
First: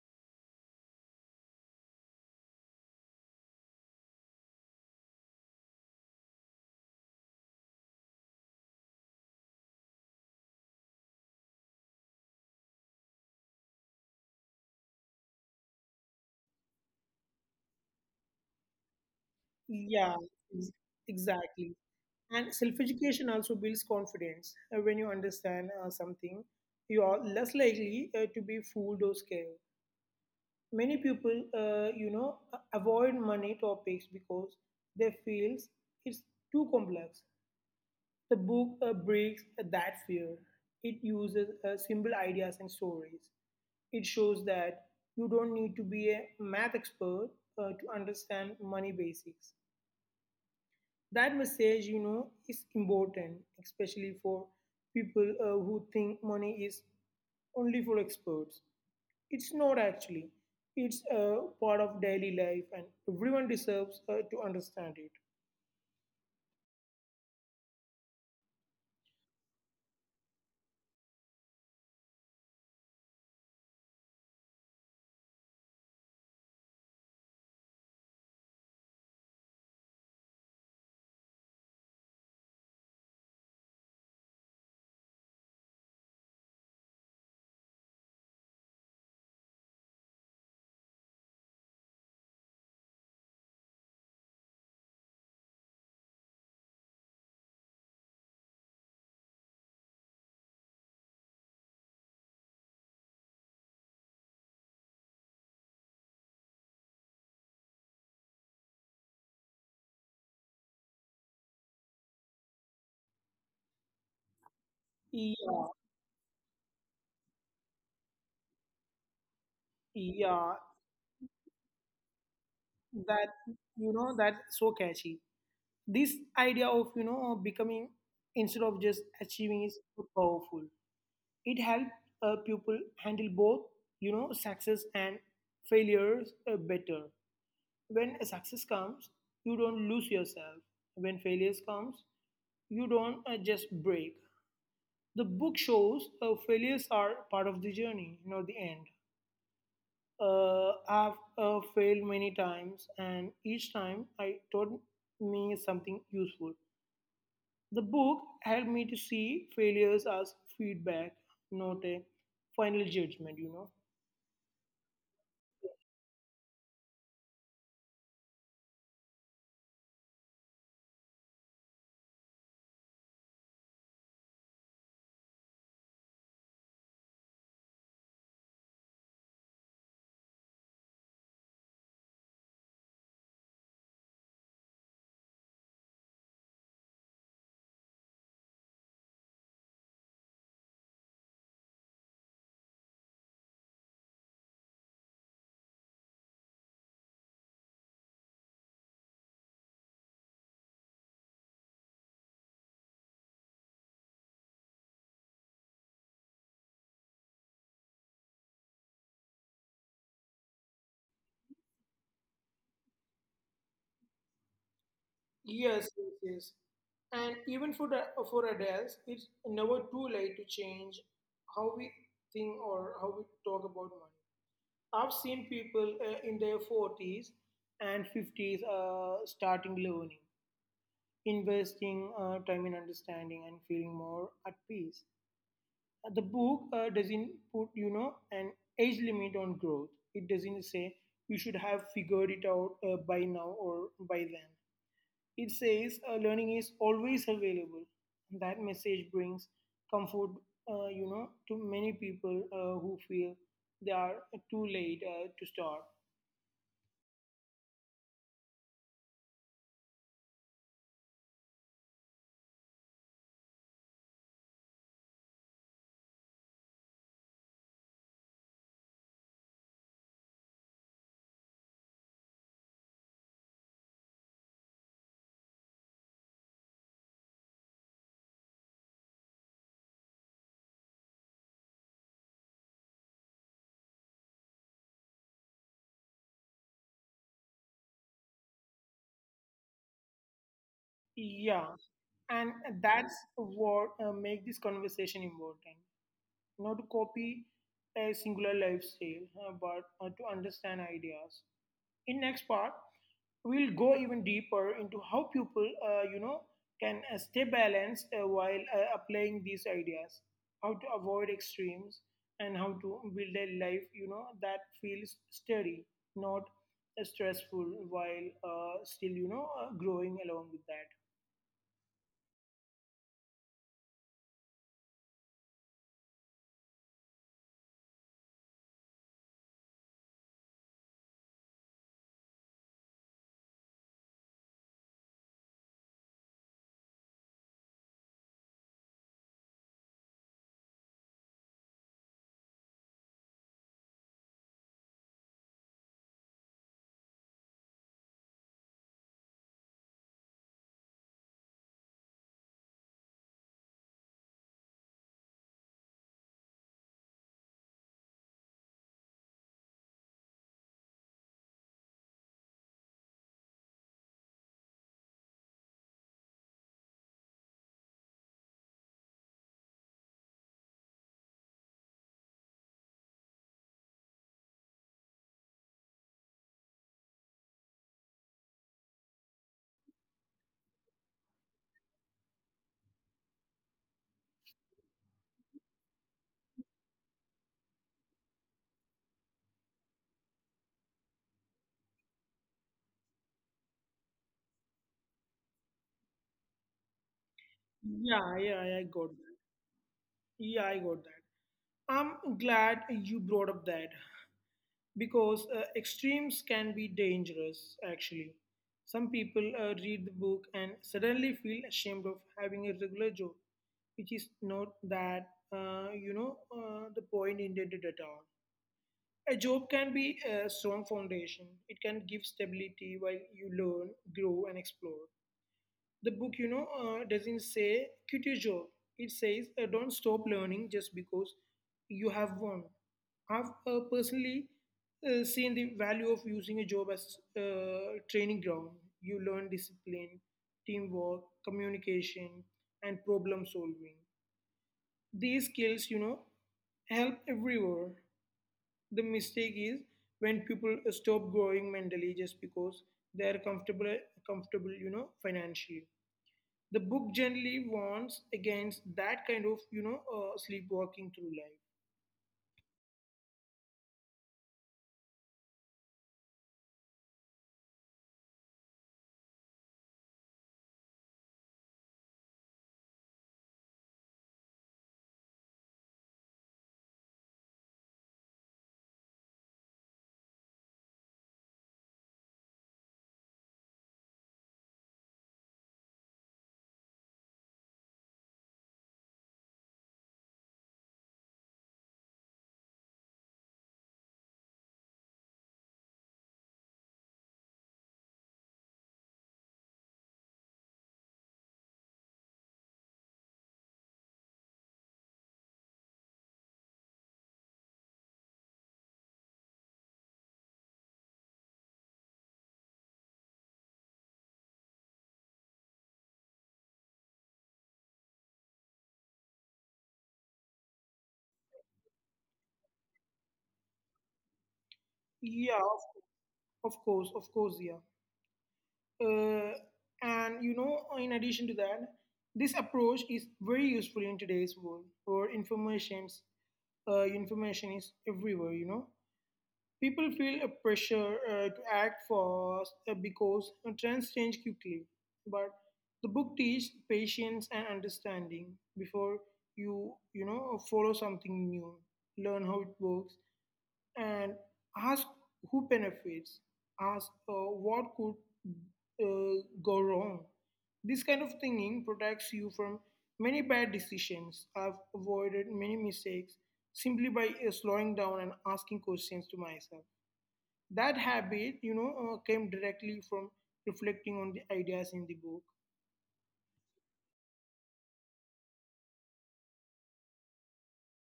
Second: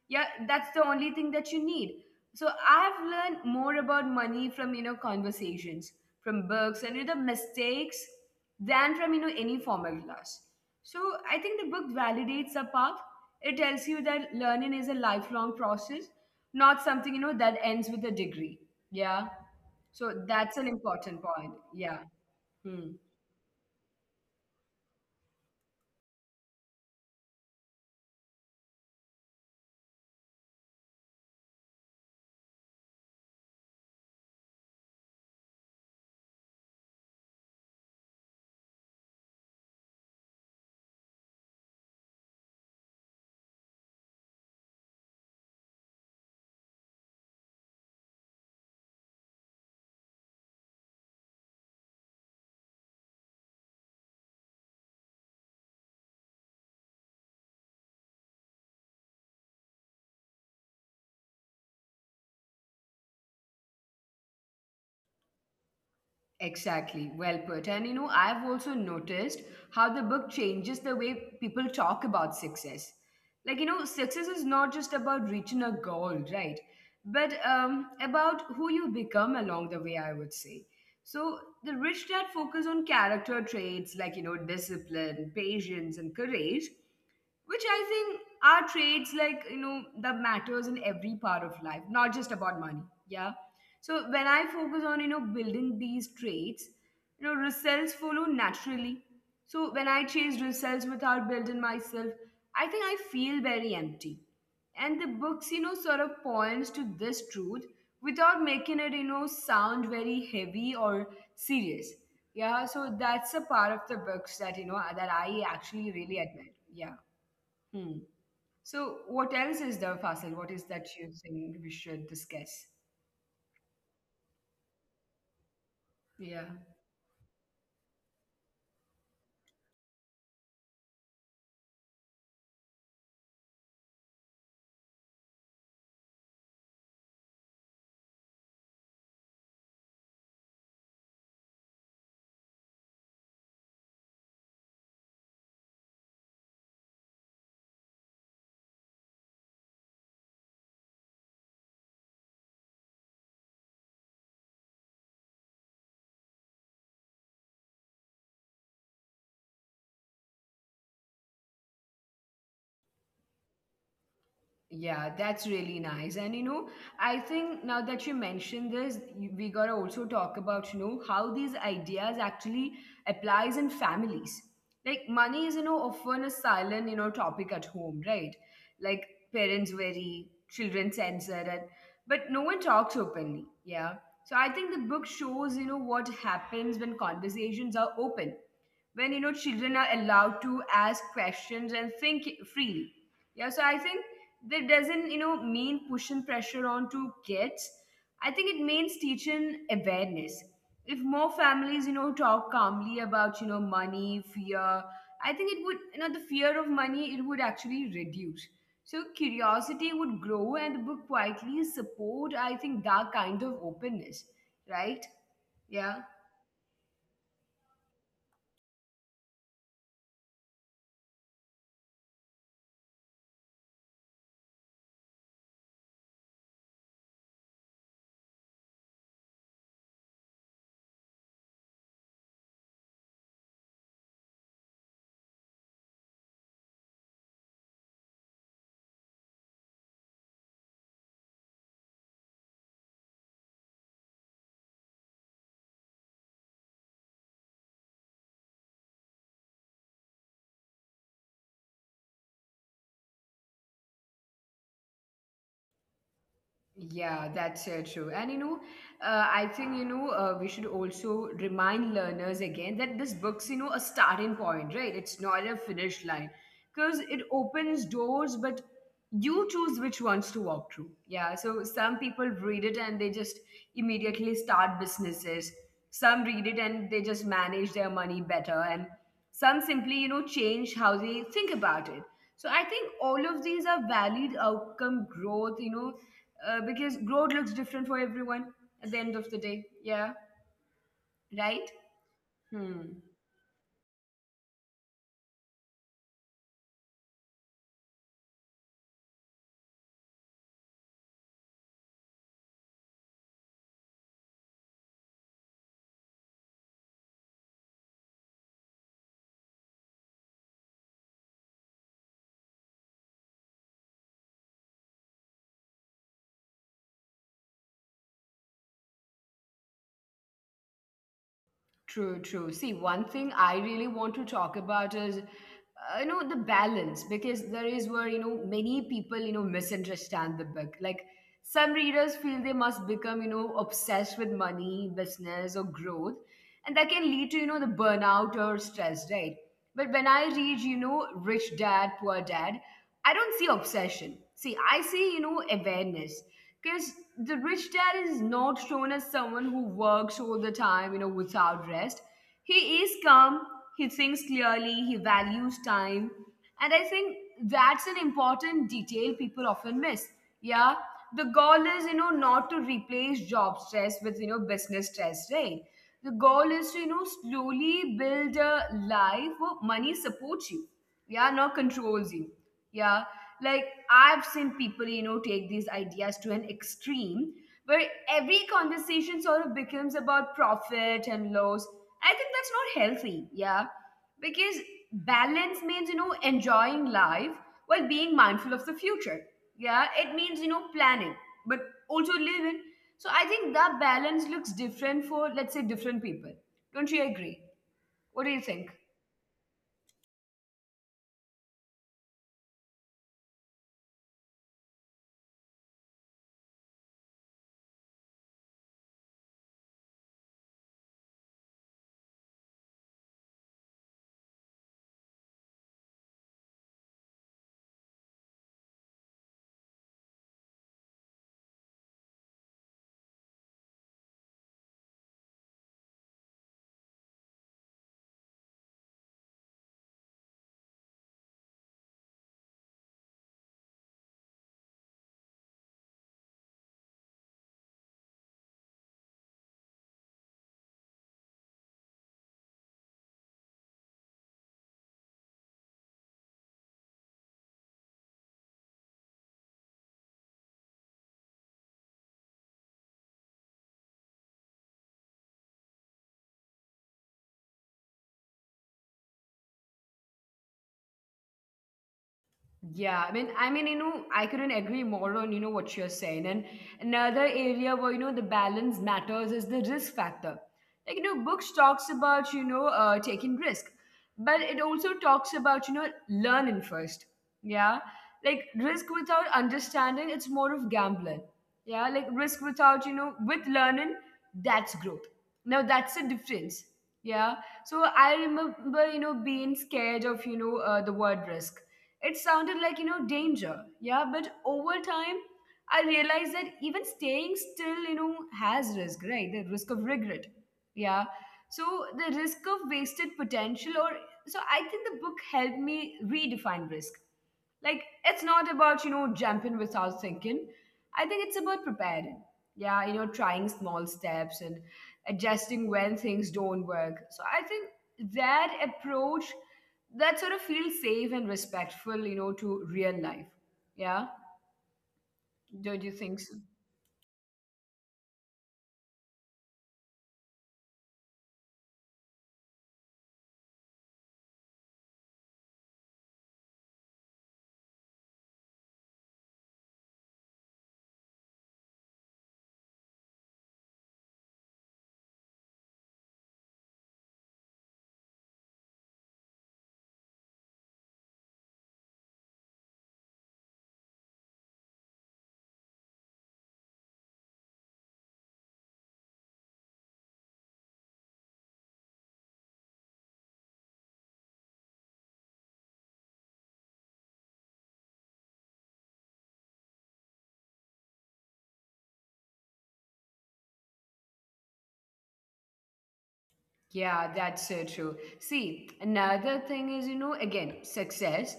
Speaker 1: Yeah, that's the only thing that you need. So I've learned more about money from, you know, conversations, from books, and, you know, the mistakes than from, you know, any formal class. So I think the book validates a path. It tells you that learning is a lifelong process, not something, you know, that ends with a degree. Yeah,
Speaker 2: Yeah, ex-
Speaker 1: so that's an
Speaker 2: exactly.
Speaker 1: important point.
Speaker 2: And self
Speaker 1: Yeah.
Speaker 2: education also
Speaker 1: Hmm.
Speaker 2: builds confidence. When you understand something, you are less likely to be fooled or scared. Many people, avoid money topics because they feel it's too complex. The book breaks that fear. It uses simple ideas and stories. It shows that you don't need to be a math expert to understand money basics. That message, is important, especially for people who think money is only for experts. It's not actually. It's a part of daily life, and everyone deserves to understand it.
Speaker 1: Exactly, well put. And you know, I've also noticed how the book changes the way people talk about success. Like, you know, success is not just about reaching a goal, right? But about who you become along the way, I would say. So, the rich dad focus on character traits like, you know, discipline, patience, and courage, which I think are traits like that matters in every part of life, not just about money. Yeah. So when I focus on building these traits, you know results follow naturally. So when I chase results without building myself, I think I feel very empty. And the books, you know, sort of points to this truth without making it, you know, sound very heavy or serious. Yeah, so that's a part of the books that
Speaker 2: Yeah,
Speaker 1: that I actually really admire. Yeah. Hmm. So, what else
Speaker 2: yeah,
Speaker 1: is there, fossil? What is that you think we should
Speaker 2: that
Speaker 1: discuss?
Speaker 2: that's so catchy. This idea of
Speaker 1: Yeah.
Speaker 2: becoming instead of just achieving is so powerful. It helps people handle both, success and failures, better. When a success comes, you don't lose yourself. When failures comes, you don't just break. The book shows failures are part of the journey, not the end. I've failed many times, and each time I taught me something useful. The book helped me to see failures as feedback, not a final judgment,
Speaker 1: Yeah, that's really nice. And you know, I think now that you mentioned this, we gotta also talk about, you know, how these ideas actually applies in families. Like money is, you know, often a silent, you know, topic at home, right? Like parents worry, children censor it, but no one talks openly. Yeah. So I think the book shows, you know, what happens when conversations are open, when children are allowed to ask questions and think freely. Yeah. So I think that doesn't mean pushing pressure onto kids. I think it means teaching awareness. If more families, you know, talk calmly about, you know, money fear, I think it would, you know, the fear of money, it would actually reduce. So curiosity would grow, and the book quietly support, I think, that kind of openness, right? Yeah.
Speaker 2: Yes, yes, yes. And even for for adults, it's never too late to change how we think or how we talk about money. I've seen people in their 40s and 50s starting learning, investing time in understanding and feeling more at peace. The book doesn't put, an age limit on growth. It doesn't say you should have figured it out by now or by then. It says learning is always available. That message brings comfort, to many people who feel they are too late to start.
Speaker 1: Yeah, that's true. And I think we should also remind learners again that this book's, you know, a starting point, right? It's not a finish line because it opens doors, but you choose which ones to walk through. Yeah, so some people read it and they just immediately start businesses. Some read it and they just manage their money better, and some simply, you know, change how they think about it. So I think all of these are valid outcome growth, you know, because growth looks different for everyone at the end of the day. Yeah, right?
Speaker 2: Yeah, and
Speaker 1: Hmm.
Speaker 2: that's what make this conversation important. Not to copy a singular lifestyle, but to understand ideas. In next part we'll go even deeper into how people, can stay balanced while applying these ideas, how to avoid extremes, and how to build a life that feels steady, not stressful, while still growing along with that.
Speaker 1: True, true. See, one thing I really want to talk about is, you know, the balance, because there is where, you know, many people, you know, misunderstand the book. Like some readers feel they must become, you know, obsessed with money, business, or growth. And that can lead to, you know, the burnout or stress, right? But when I read, you know, Rich Dad, Poor Dad, I don't see obsession. See, I see, you know, awareness. Because the rich dad is not shown as someone who works all the time, you know, without rest. He is calm, he thinks clearly, he values time. And I think that's an important detail people often miss. Yeah. The goal is, you know, not to replace job stress with, you know, business stress, right? The goal is to, you know, slowly build a life where money supports you, yeah, not controls you. Yeah, like I've seen people, you know, take these ideas to an extreme where every conversation sort of becomes about profit and loss. I think that's not healthy. Yeah, because balance means, you know, enjoying life while being mindful of the future. Yeah, it means, you know, planning, but also living. So I think that balance looks different for, let's say, different people. Don't you agree? What do you
Speaker 2: Yeah,
Speaker 1: think?
Speaker 2: yeah, I got that. Yeah, I got that. I'm glad you brought up that, because extremes can be dangerous actually. Some people read the book and suddenly feel ashamed of having a regular job, which is not that, the point intended at all. A job can be a strong foundation. It can give stability while you learn, grow, and explore. The book, doesn't say quit your job. It says don't stop learning just because you have one. I've personally seen the value of using a job as training ground. You learn discipline, teamwork, communication, and problem solving. These skills, help everywhere. The mistake is when people stop growing mentally just because they are comfortable, financially. The book generally warns against that kind of, sleepwalking through life.
Speaker 1: Yeah, I mean, you know, I couldn't agree more on, you know, what you're saying. And another area where, you know, the balance matters is the risk factor. Like, you know, books talks about, you know, taking risk, but it also talks about, you know, learning first. Yeah. Like risk without understanding, it's more of gambling. Yeah. Like risk without, you know, with learning, that's growth. Now that's the difference. Yeah. So I remember, you know, being scared of, you know, the word risk. It sounded like, you know, danger. Yeah, but over time, I realized that even staying still, you know, has risk, right? The risk of regret. Yeah. So the risk of wasted potential, or so I think the book helped me redefine risk. Like, it's not about, you know, jumping without thinking. I think it's about preparing. Yeah, you know, trying small steps and adjusting when things don't work. So I think that approach that sort of feels safe and respectful, you know, to real life. Yeah, don't you
Speaker 2: Yeah,
Speaker 1: think so?
Speaker 2: of course, yeah. Uh, and, in addition to that, this approach is very useful in today's world where information is everywhere, People feel a pressure to act fast because trends change quickly. But the book teaches patience and understanding before you you know follow something new, learn how it works, and ask who benefits, ask what could go wrong. This kind of thinking protects you from many bad decisions. I've avoided many mistakes simply by slowing down and asking questions to myself. That habit, came directly from reflecting on the ideas in the book.
Speaker 1: Yeah, that's so true. See, another thing is, you know, again, success.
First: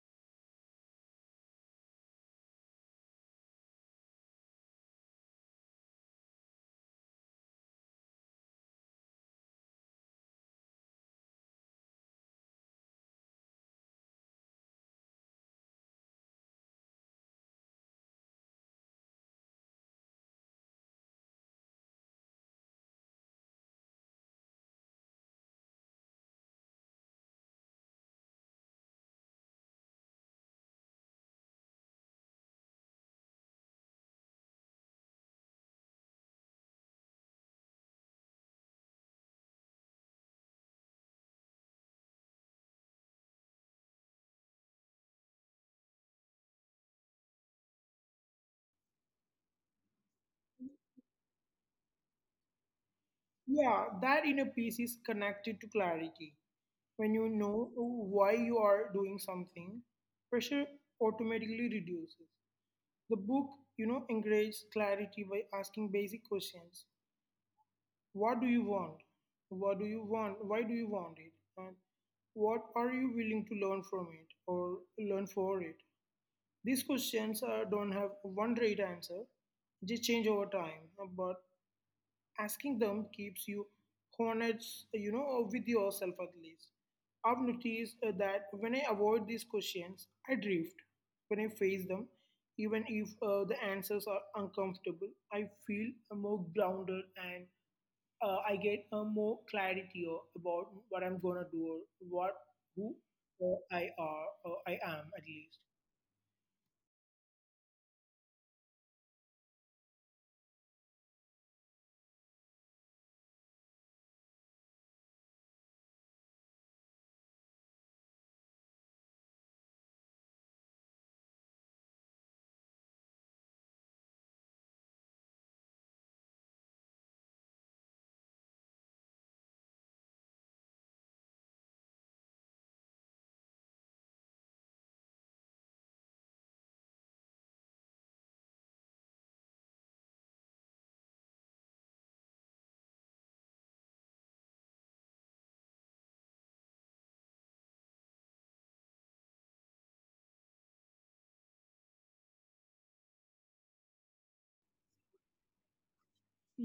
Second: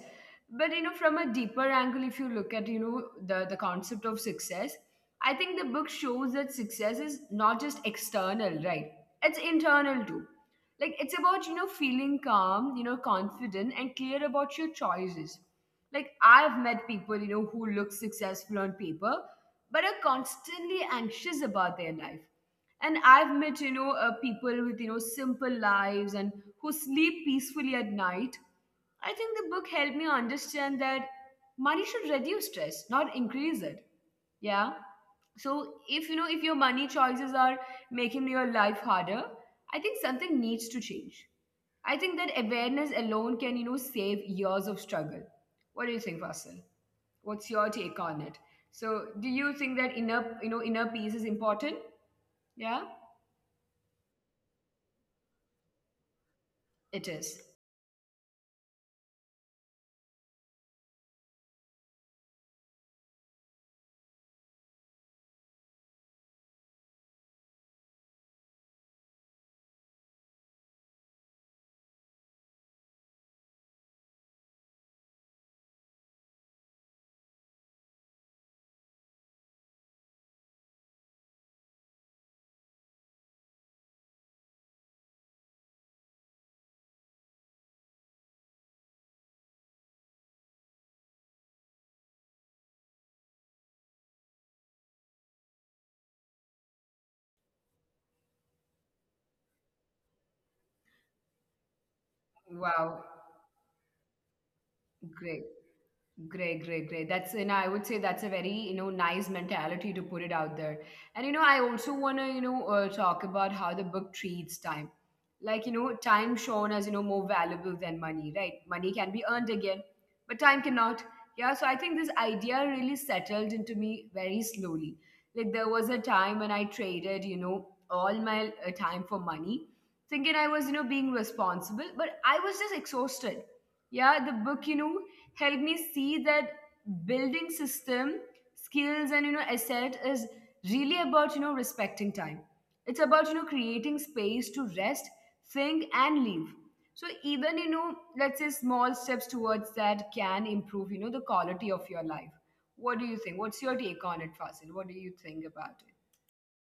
Speaker 1: But you know, from a deeper angle, if you look at, you know, the concept of success, I think the book shows that success is not just external, right? It's internal too. Like it's about, you know, feeling calm, you know, confident and clear about your choices. Like I've met people, you know, who look successful on paper, but are constantly anxious about their life, and I've met, you know, people with, you know, simple lives and who sleep peacefully at night. I think the book helped me understand that money should reduce stress, not increase it. Yeah. So if, you know, if your money choices are making your life harder, I think something needs to change. I think that awareness alone can, you know, save years of struggle. What do you think, Vasil? What's your take on it? So do you think that inner, you know, inner peace is important? Yeah,
Speaker 2: Yeah, that inner peace is connected to clarity. When
Speaker 1: it
Speaker 2: you
Speaker 1: is.
Speaker 2: know why you are doing something, pressure automatically reduces. The book, encourages clarity by asking basic questions. What do you want? What do you want? Why do you want it? And what are you willing to learn from it or learn for it? These questions don't have one right answer, they change over time, but asking them keeps you honest, with yourself at least. I've noticed that when I avoid these questions, I drift. When I face them, even if the answers are uncomfortable, I feel more grounded, and I get more clarity about what I'm gonna do, or what, who
Speaker 1: Wow.
Speaker 2: I are, or I am at least.
Speaker 1: Great. Great, great, great. That's, you know, I would say that's a very, you know, nice mentality to put it out there. And, you know, I also want to, you know, talk about how the book treats time. Like, you know, time shown as, you know, more valuable than money, right? Money can be earned again, but time cannot. Yeah. So I think this idea really settled into me very slowly. Like, there was a time when I traded, you know, all my time for money, thinking I was, you know, being responsible, but I was just exhausted. Yeah, the book, you know, helped me see that building system, skills, and, you know, asset is really about, you know, respecting time. It's about, you know, creating space to rest, think, and leave. So even, you know, let's say small steps towards that can improve, you know, the quality of your life. What do you think? What's your take on it, Fasil? What do you think about it?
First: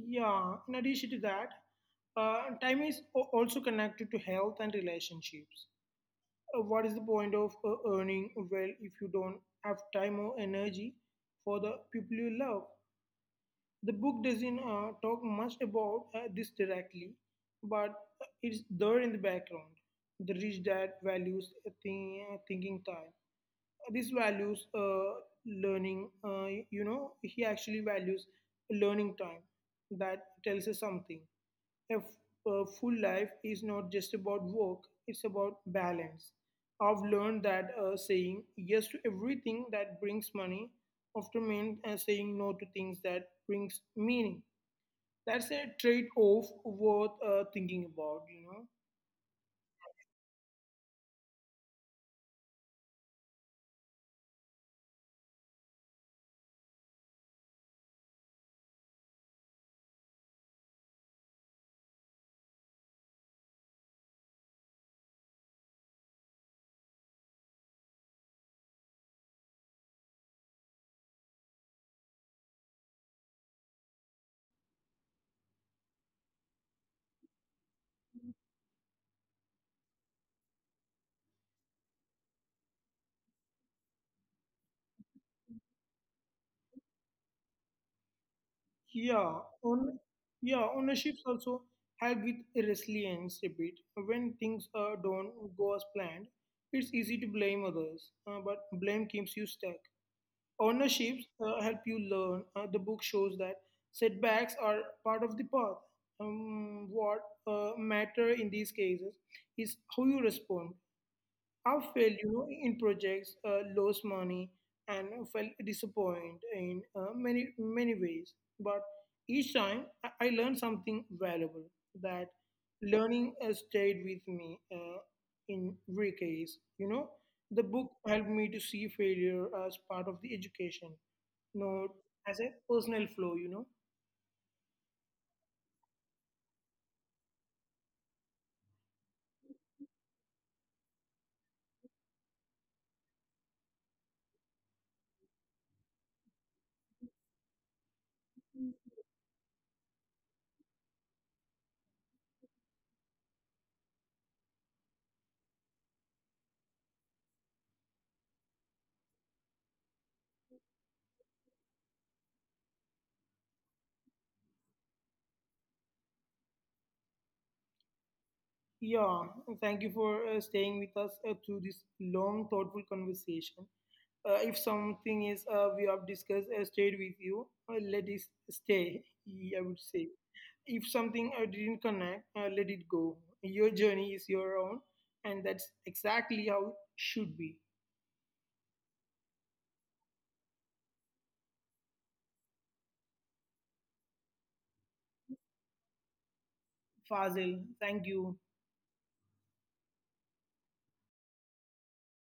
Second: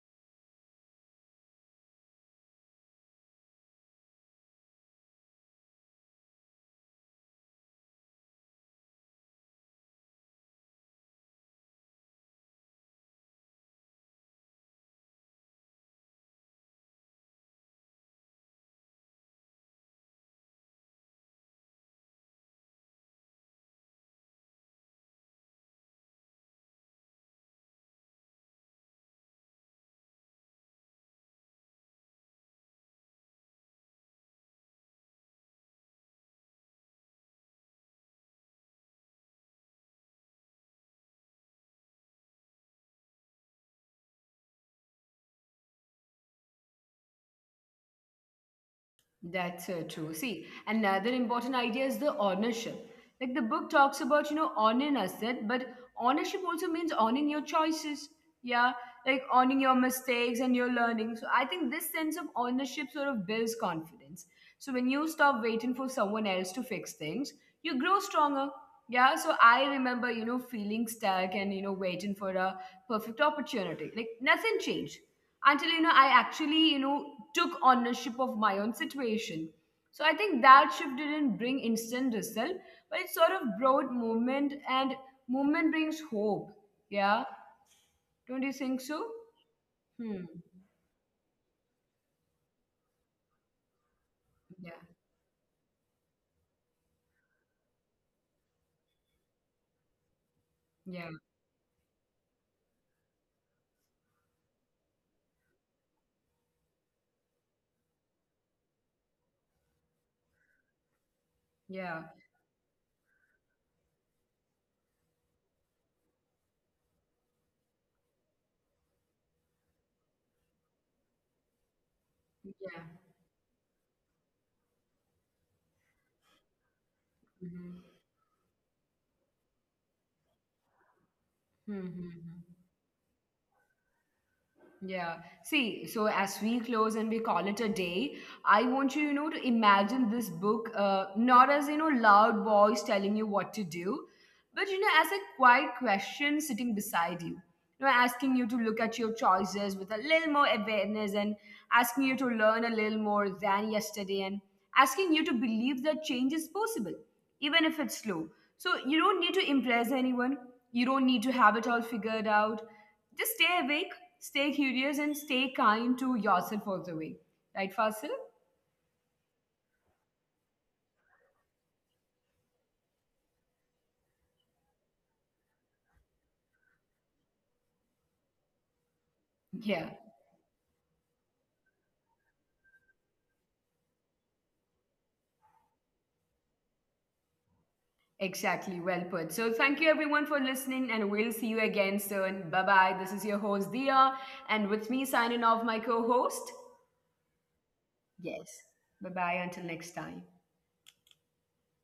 Speaker 2: Yeah, in addition to that, time is also connected to health and relationships. What is the point of earning well if you don't have time or energy for the people you love? The book doesn't talk much about this directly, but it's there in the background. The rich dad values thinking time. This values learning, he actually values learning time. That tells us something. A full life is not just about work, it's about balance. I've learned that saying yes to everything that brings money often means saying no to things that brings meaning. That's a trade-off worth thinking about,
Speaker 1: That's true. See, another important idea is the ownership. Like the book talks about, you know, owning asset, but ownership also means owning your choices. Yeah, like owning your mistakes and your learning. So I think this sense of ownership sort of builds confidence. So when you stop waiting for someone else to fix things, you grow stronger. Yeah. So I remember, you know, feeling stuck and, you know, waiting for a perfect opportunity. Like nothing changed until, you know, I actually, you know, took ownership of my own situation. So I think that shift didn't bring instant result, but it sort of brought movement, and movement brings hope. Yeah,
Speaker 2: Yeah,
Speaker 1: don't you
Speaker 2: on,
Speaker 1: think so?
Speaker 2: yeah, ownerships
Speaker 1: Hmm.
Speaker 2: also help with resilience a bit. When things don't go
Speaker 1: Yeah.
Speaker 2: as planned, it's easy to blame others, but blame keeps you stuck. Ownerships help
Speaker 1: Yeah.
Speaker 2: you learn. The book shows that setbacks are part of the path. What matter in these cases is how you respond. I failed,
Speaker 1: Yeah.
Speaker 2: in projects, lost money, and felt disappointed in many many ways. But each time, I learned something valuable. That
Speaker 1: Yeah.
Speaker 2: learning stayed with me in every case. The
Speaker 1: Mm-hmm.
Speaker 2: book helped me to see failure as part of the education, no, as a
Speaker 1: Mm-hmm.
Speaker 2: personal flow,
Speaker 1: Yeah. See, so as we close and we call it a day, I want you, you know, to imagine this book not as, you know, loud voice telling you what to do, but, you know, as a quiet question sitting beside you. You know, asking you to look at your choices with a little more awareness, and asking you to learn a little more than yesterday, and asking you to believe that change is possible, even if it's slow. So you don't need to impress anyone. You don't need to have it all figured out. Just stay awake, stay curious, and stay kind to yourself all the way. Right, Fasil?
Speaker 2: Yeah, thank you for staying with us through this long, thoughtful conversation. If something is we have discussed stayed with you, let it stay, I would
Speaker 1: Yeah,
Speaker 2: say. If something didn't connect, let it go. Your journey is your own, and that's exactly how it should be.
Speaker 1: exactly. Well put. So thank you everyone for listening, and we'll see you again soon. Bye bye. This is your host Dia, and with me signing off, my co-host.
Speaker 2: Fazil, thank you.
Speaker 1: Yes. Bye bye. Until next time.